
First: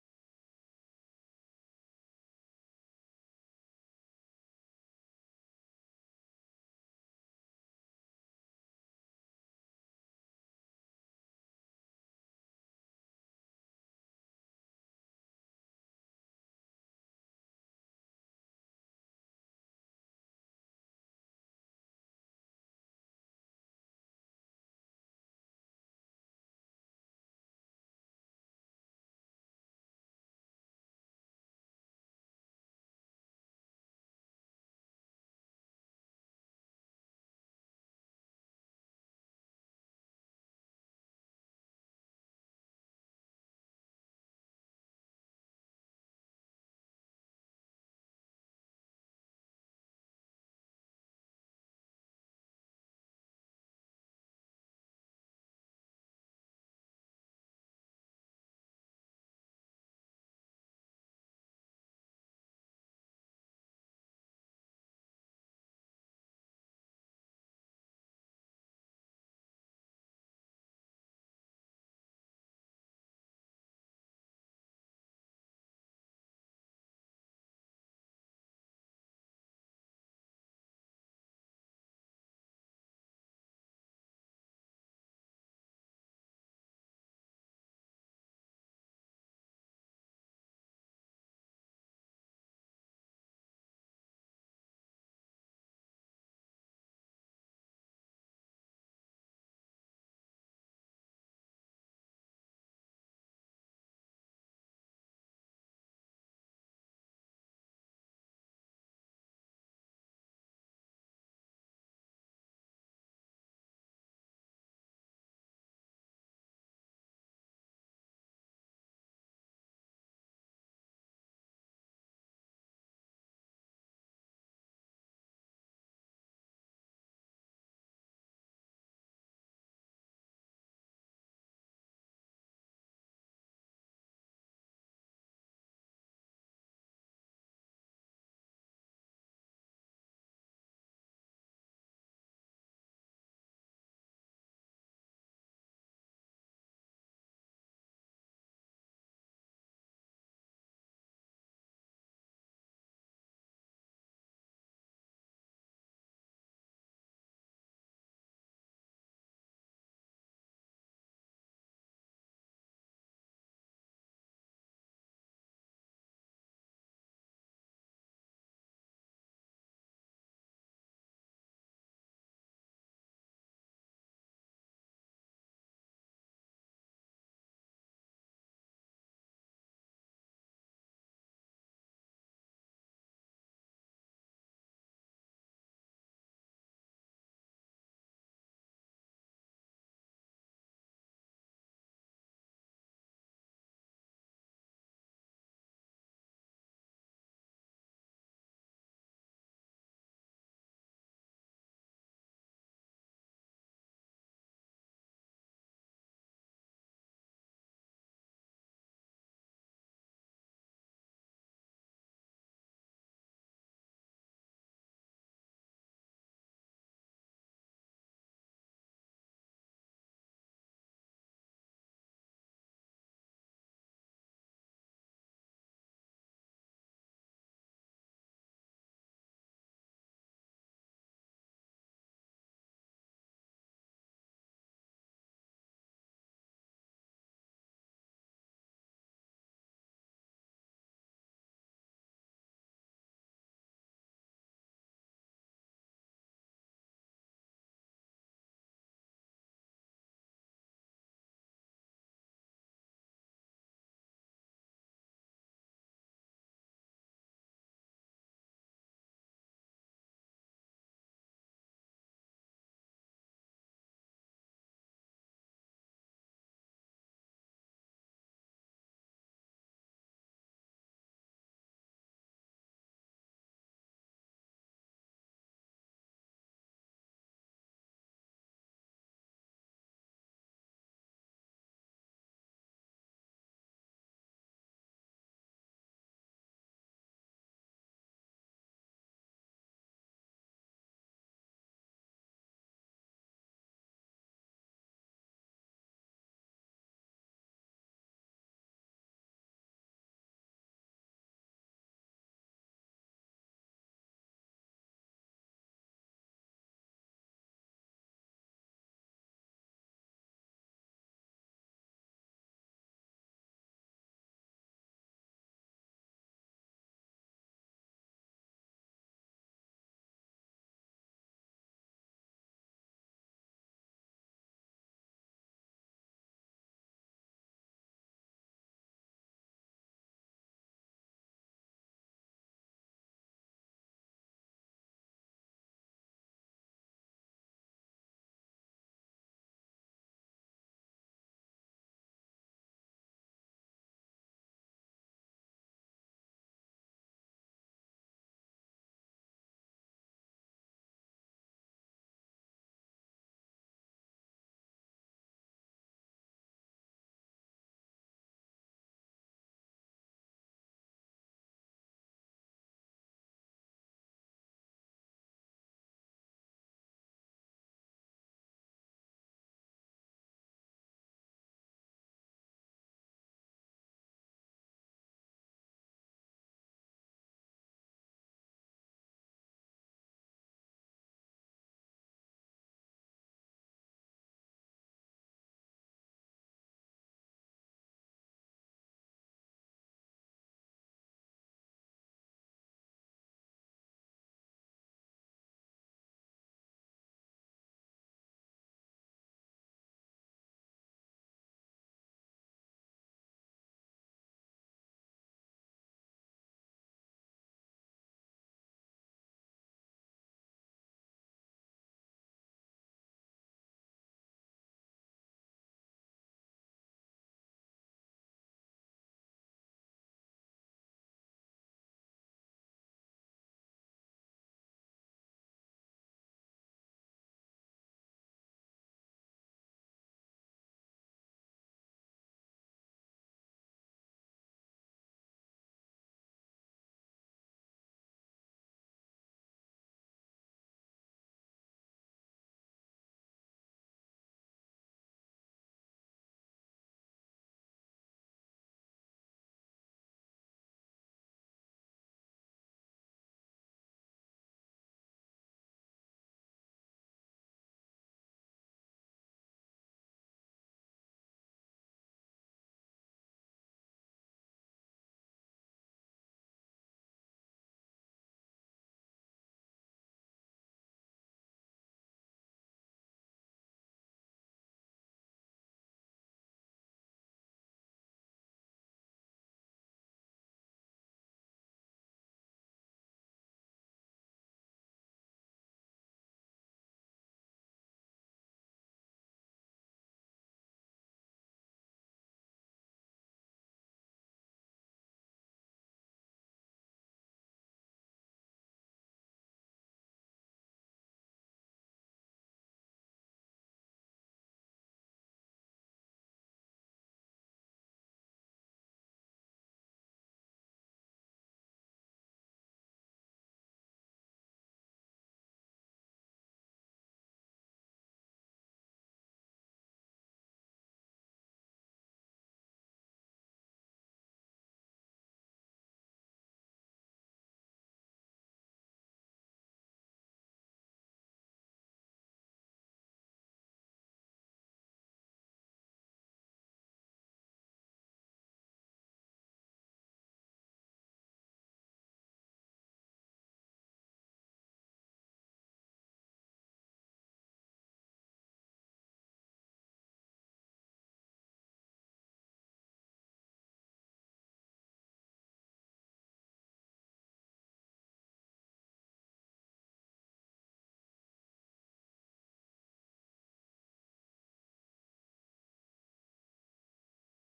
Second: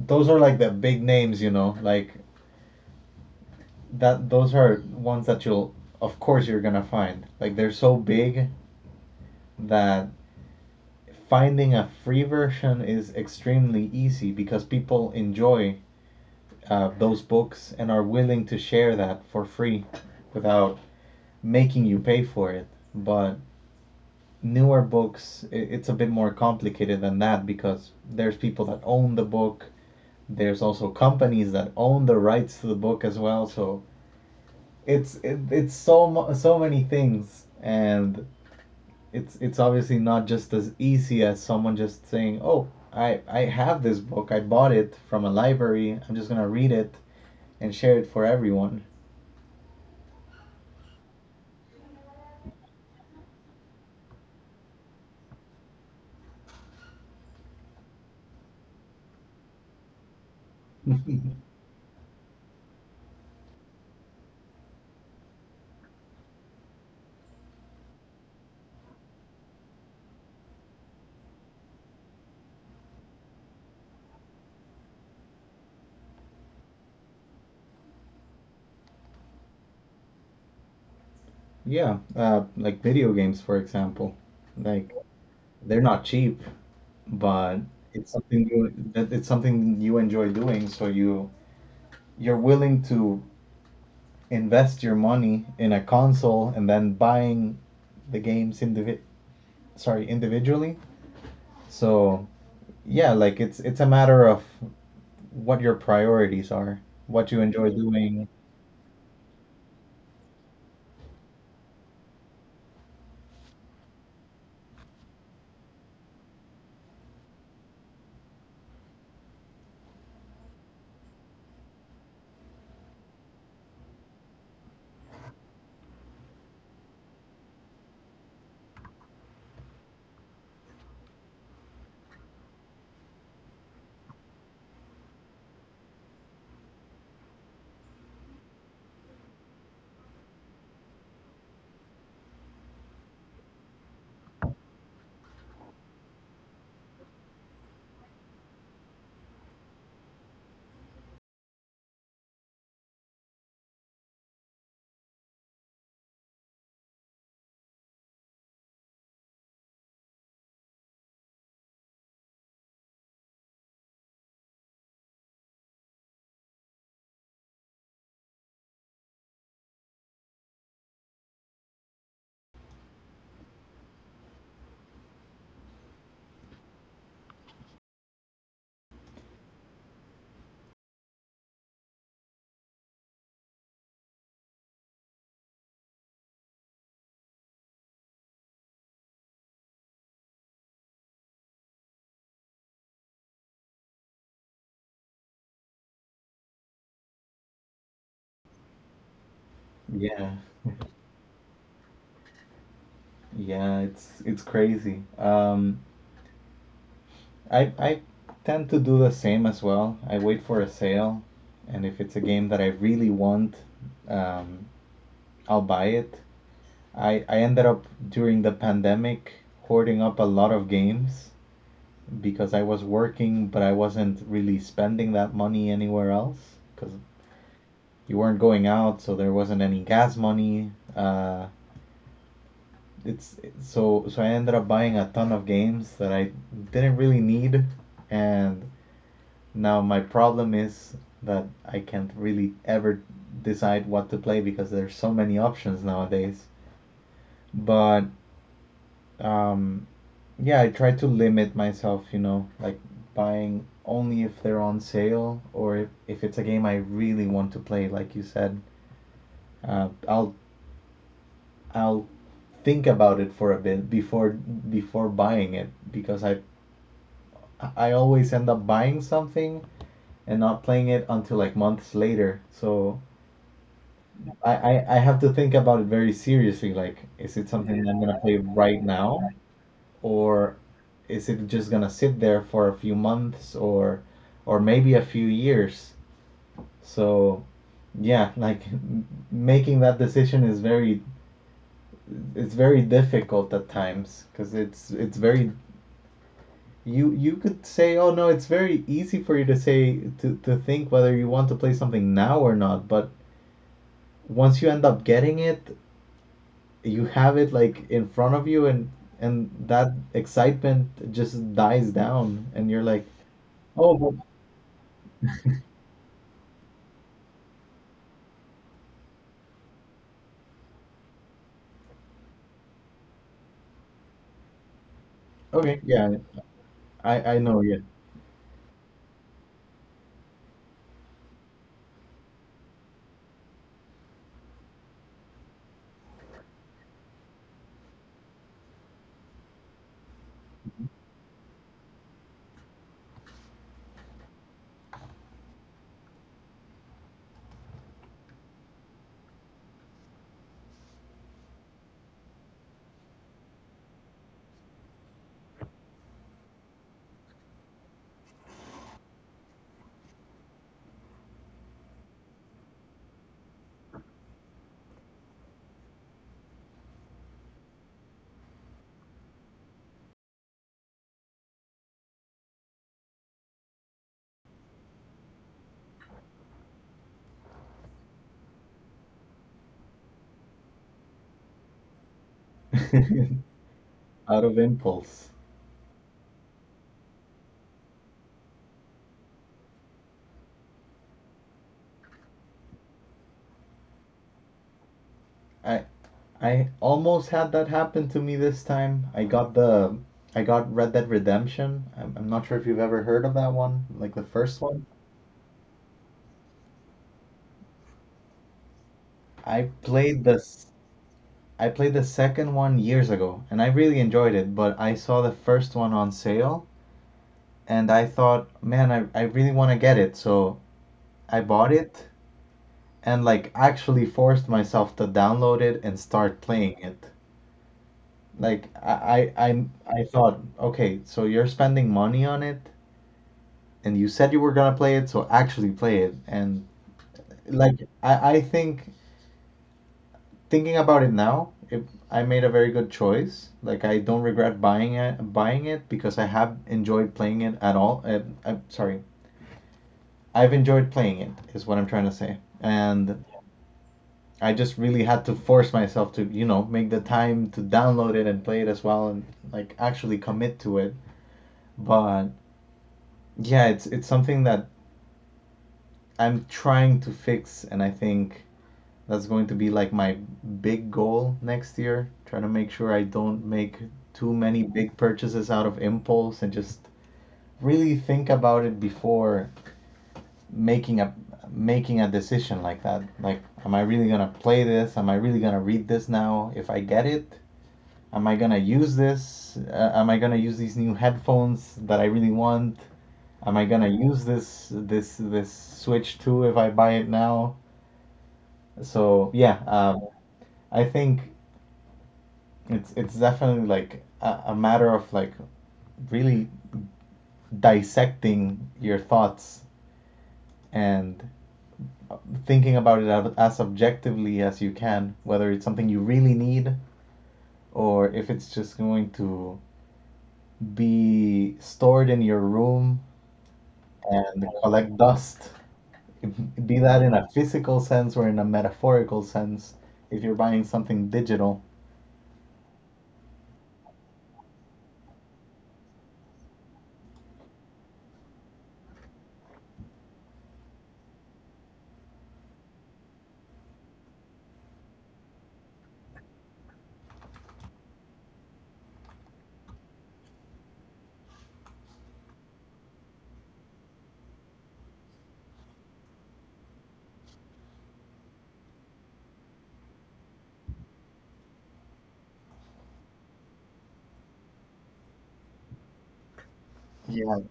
Those are like the big names, you know, like that. Those are ones that you'll, of course, you're gonna find. Like they're so big that finding a free version is extremely easy because people enjoy those books and are willing to share that for free without making you pay for it. But newer books, it's a bit more complicated than that because there's people that own the book, there's also companies that own the rights to the book as well. So it's so many things, and it's obviously not just as easy as someone just saying, oh, I have this book, I bought it from a library, I'm just going to read it and share it for everyone. Yeah, like video games, for example. Like, they're not cheap, but it's something you enjoy doing, so you you're willing to invest your money in a console and then buying the games indivi- sorry individually. So yeah, like it's a matter of what your priorities are, what you enjoy doing. Yeah. Yeah, it's crazy. I tend to do the same as well. I wait for a sale, and if it's a game that I really want, um I'll buy it. I ended up during the pandemic hoarding up a lot of games because I was working, but I wasn't really spending that money anywhere else because you weren't going out, so there wasn't any gas money. It's so So I ended up buying a ton of games that I didn't really need, and now my problem is that I can't really ever decide what to play because there's so many options nowadays. But um yeah, I try to limit myself, you know, like buying only if they're on sale, or if it's a game I really want to play like you said. uh, i'll I'll think about it for a bit before buying it, because I always end up buying something and not playing it until like months later. So I have to think about it very seriously, like is it something that I'm gonna play right now, or is it just gonna sit there for a few months, or maybe a few years? So yeah, like making that decision is very, it's very difficult at times, because it's very, you could say, oh no, it's very easy for you to say to think whether you want to play something now or not, but once you end up getting it, you have it like in front of you, and that excitement just dies down, and you're like, oh, but okay, yeah, I know, yeah. Out of impulse. I I almost had that happen to me this time. I got Red Dead Redemption. I'm not sure if you've ever heard of that one, like the first one. I played this I played the second 1 year ago and I really enjoyed it, but I saw the first one on sale and I thought, man, I really want to get it. So I bought it, and like actually forced myself to download it and start playing it. Like, I, I thought, okay, so you're spending money on it, and you said you were gonna play it, so actually play it. And like, I think, thinking about it now, it, I made a very good choice. Like, I don't regret buying it, because I have enjoyed playing it at all. I'm sorry, I've enjoyed playing it is what I'm trying to say. And I just really had to force myself to, you know, make the time to download it and play it as well, and like actually commit to it. But yeah, it's something that I'm trying to fix, and I think that's going to be like my big goal next year. Trying to make sure I don't make too many big purchases out of impulse, and just really think about it before making a making a decision like that. Like, am I really gonna play this? Am I really gonna read this now? If I get it, am I gonna use this? Am I gonna use these new headphones that I really want? Am I gonna use this Switch 2 if I buy it now? So yeah, I think it's definitely like a matter of like really dissecting your thoughts and thinking about it as objectively as you can, whether it's something you really need, or if it's just going to be stored in your room and collect dust. Be that in a physical sense or in a metaphorical sense, if you're buying something digital. Yeah.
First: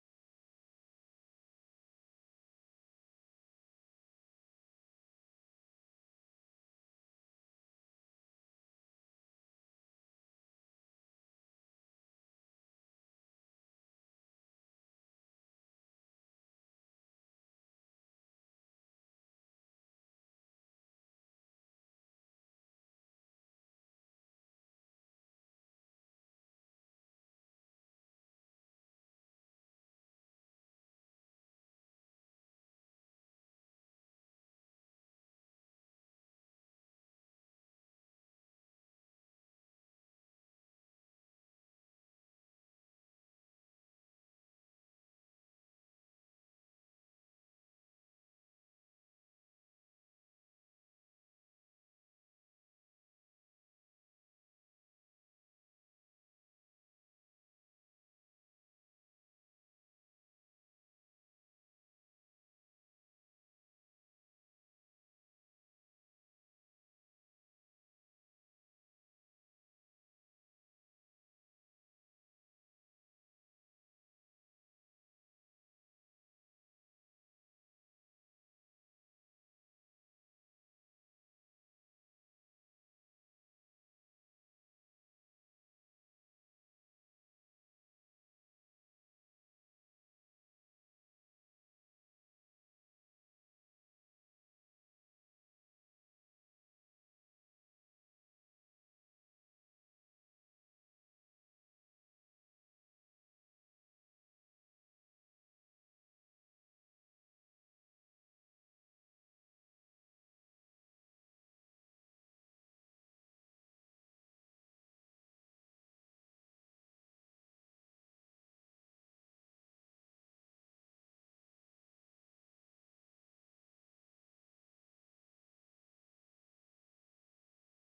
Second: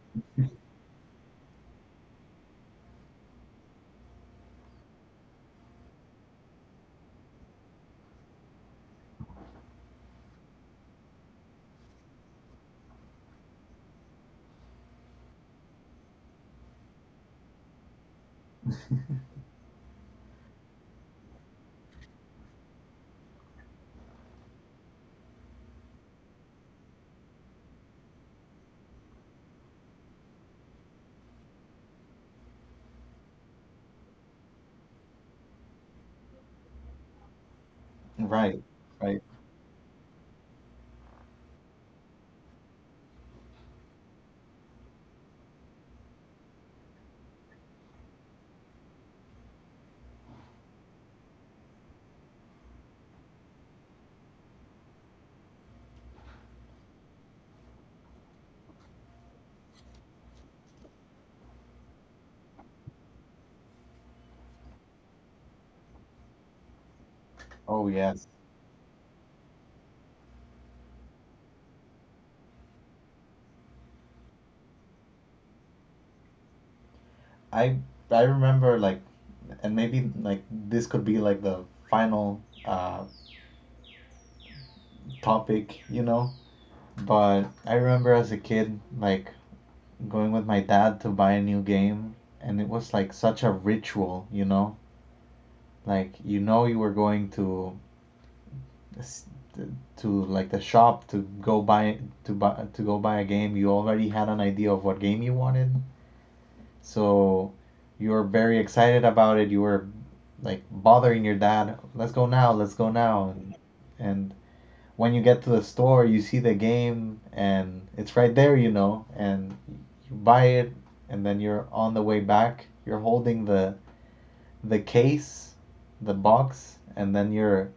Right, right. Oh, yes. I I remember, like, and maybe like this could be like the final topic, you know, but I remember as a kid like going with my dad to buy a new game, and it was like such a ritual, you know? Like, you know you were going to s- to like the shop to go buy to buy to go buy a game. You already had an idea of what game you wanted, so you were very excited about it. You were like bothering your dad, let's go now, let's go now. And when you get to the store, you see the game and it's right there, you know, and you buy it, and then you're on the way back, you're holding the case, the box, and then you're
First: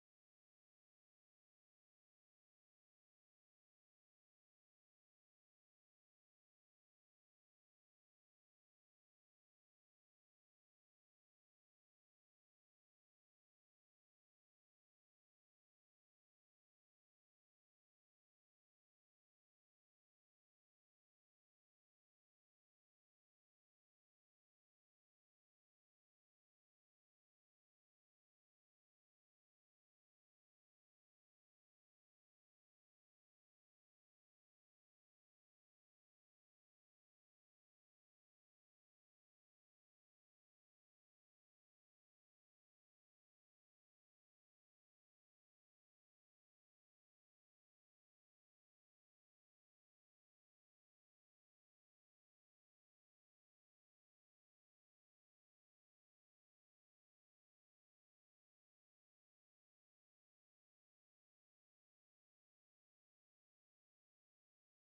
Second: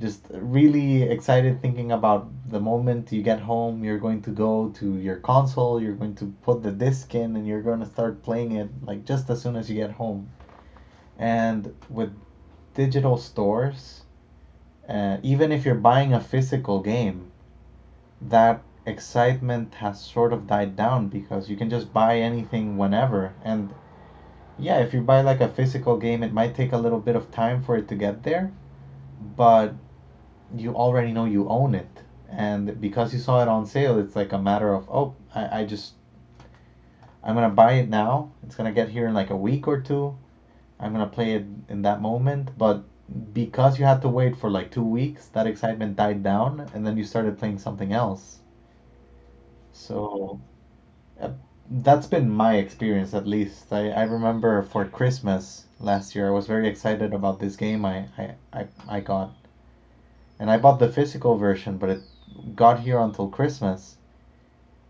just really excited thinking about the moment you get home, you're going to go to your console, you're going to put the disc in and you're going to start playing it, like just as soon as you get home. And with digital stores, even if you're buying a physical game, that excitement has sort of died down because you can just buy anything whenever. And yeah, if you buy like a physical game, it might take a little bit of time for it to get there, but you already know you own it, and because you saw it on sale, it's like a matter of, oh, I just, I'm gonna buy it now, it's gonna get here in like a week or two, I'm gonna play it in that moment. But because you had to wait for like 2 weeks, that excitement died down and then you started playing something else. So uh, that's been my experience, at least. I remember for Christmas last year, I was very excited about this game I got, and I bought the physical version, but it got here until Christmas.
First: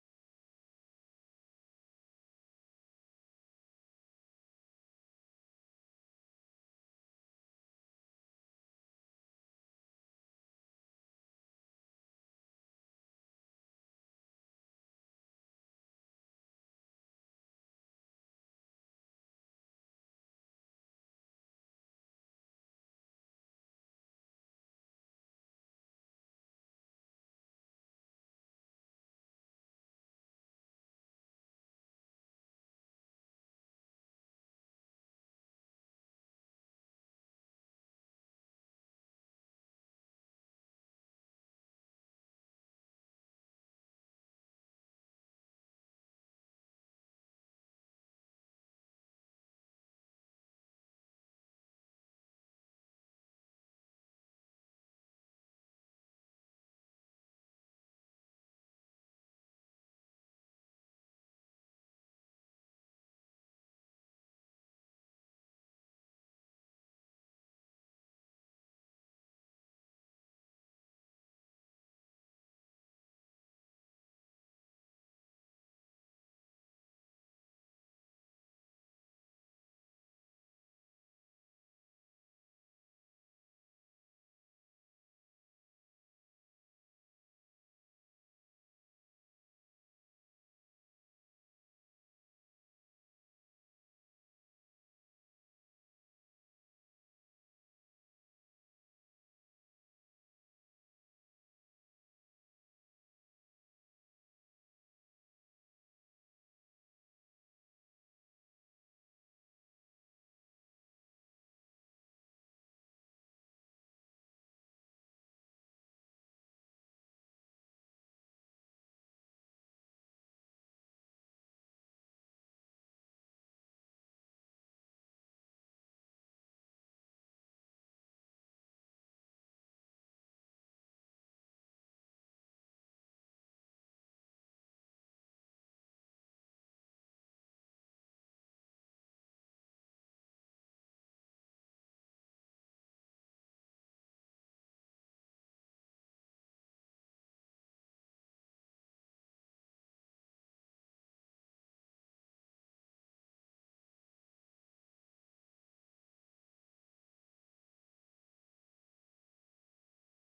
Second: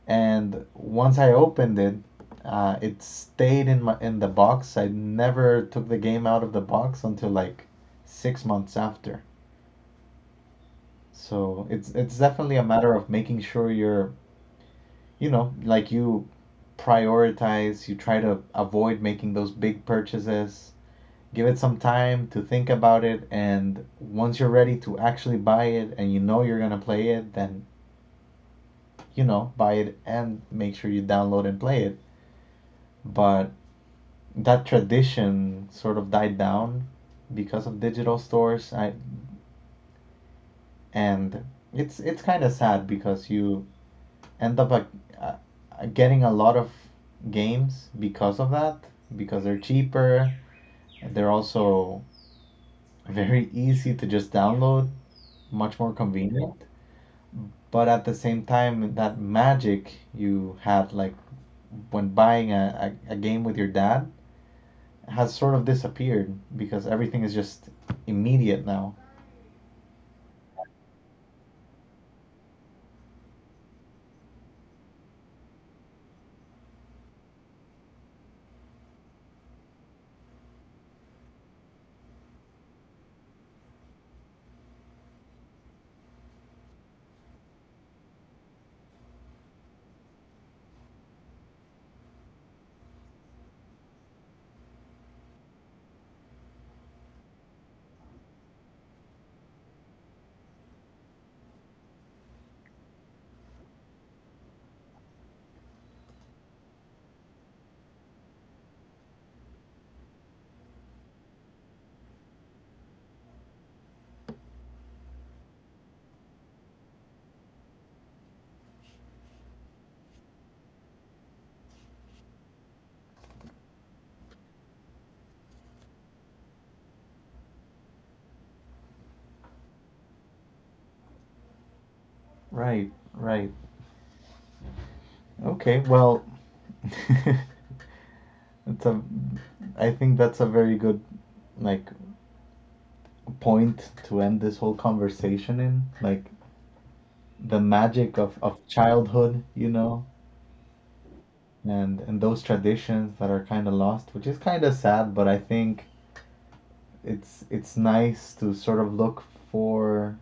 And once I opened it, it stayed in my in the box. I never took the game out of the box until like 6 months after. So it's definitely a matter of making sure you're, you know, like, you prioritize. You try to avoid making those big purchases. Give it some time to think about it, and once you're ready to actually buy it and you know you're gonna play it, then, you know, buy it and make sure you download and play it. But that tradition sort of died down because of digital stores. I and It's kind of sad because you end up like, uh, getting a lot of games because of that, because they're cheaper. They're also very easy to just download, much more convenient. But at the same time, that magic you had like when buying a game with your dad has sort of disappeared because everything is just immediate now. Right, right. Okay, well, it's a. I think that's a very good, like, point to end this whole conversation in. Like, the magic of childhood, you know, and those traditions that are kind of lost, which is kind of sad. But I think it's nice to sort of look for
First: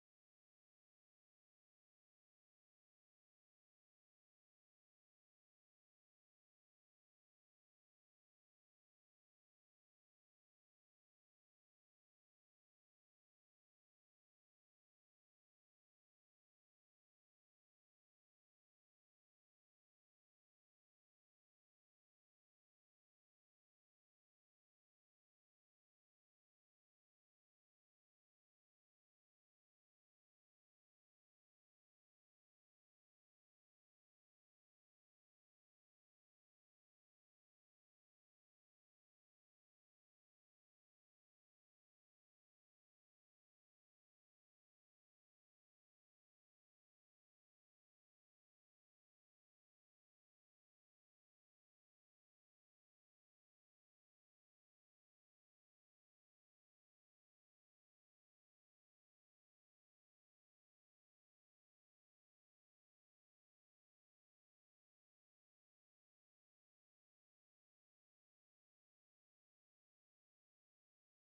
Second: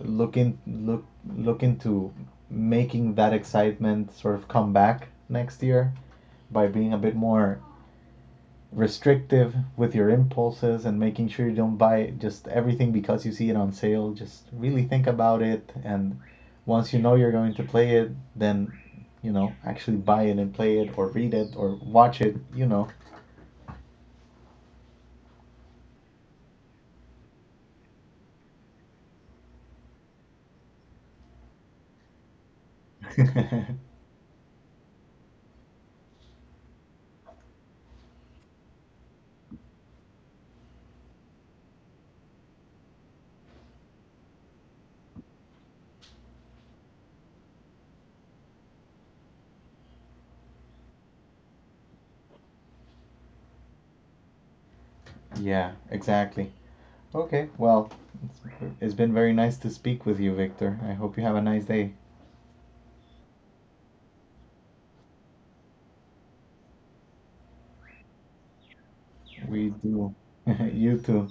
look in look look into making that excitement sort of come back next year by being a bit more restrictive with your impulses and making sure you don't buy just everything because you see it on sale. Just really think about it, and once you know you're going to play it, then, you know, actually buy it and play it, or read it, or watch it, you know. Yeah, exactly. Okay, well, it's, it's been very nice to speak with you, Victor. I hope you have a nice day. We do. You too.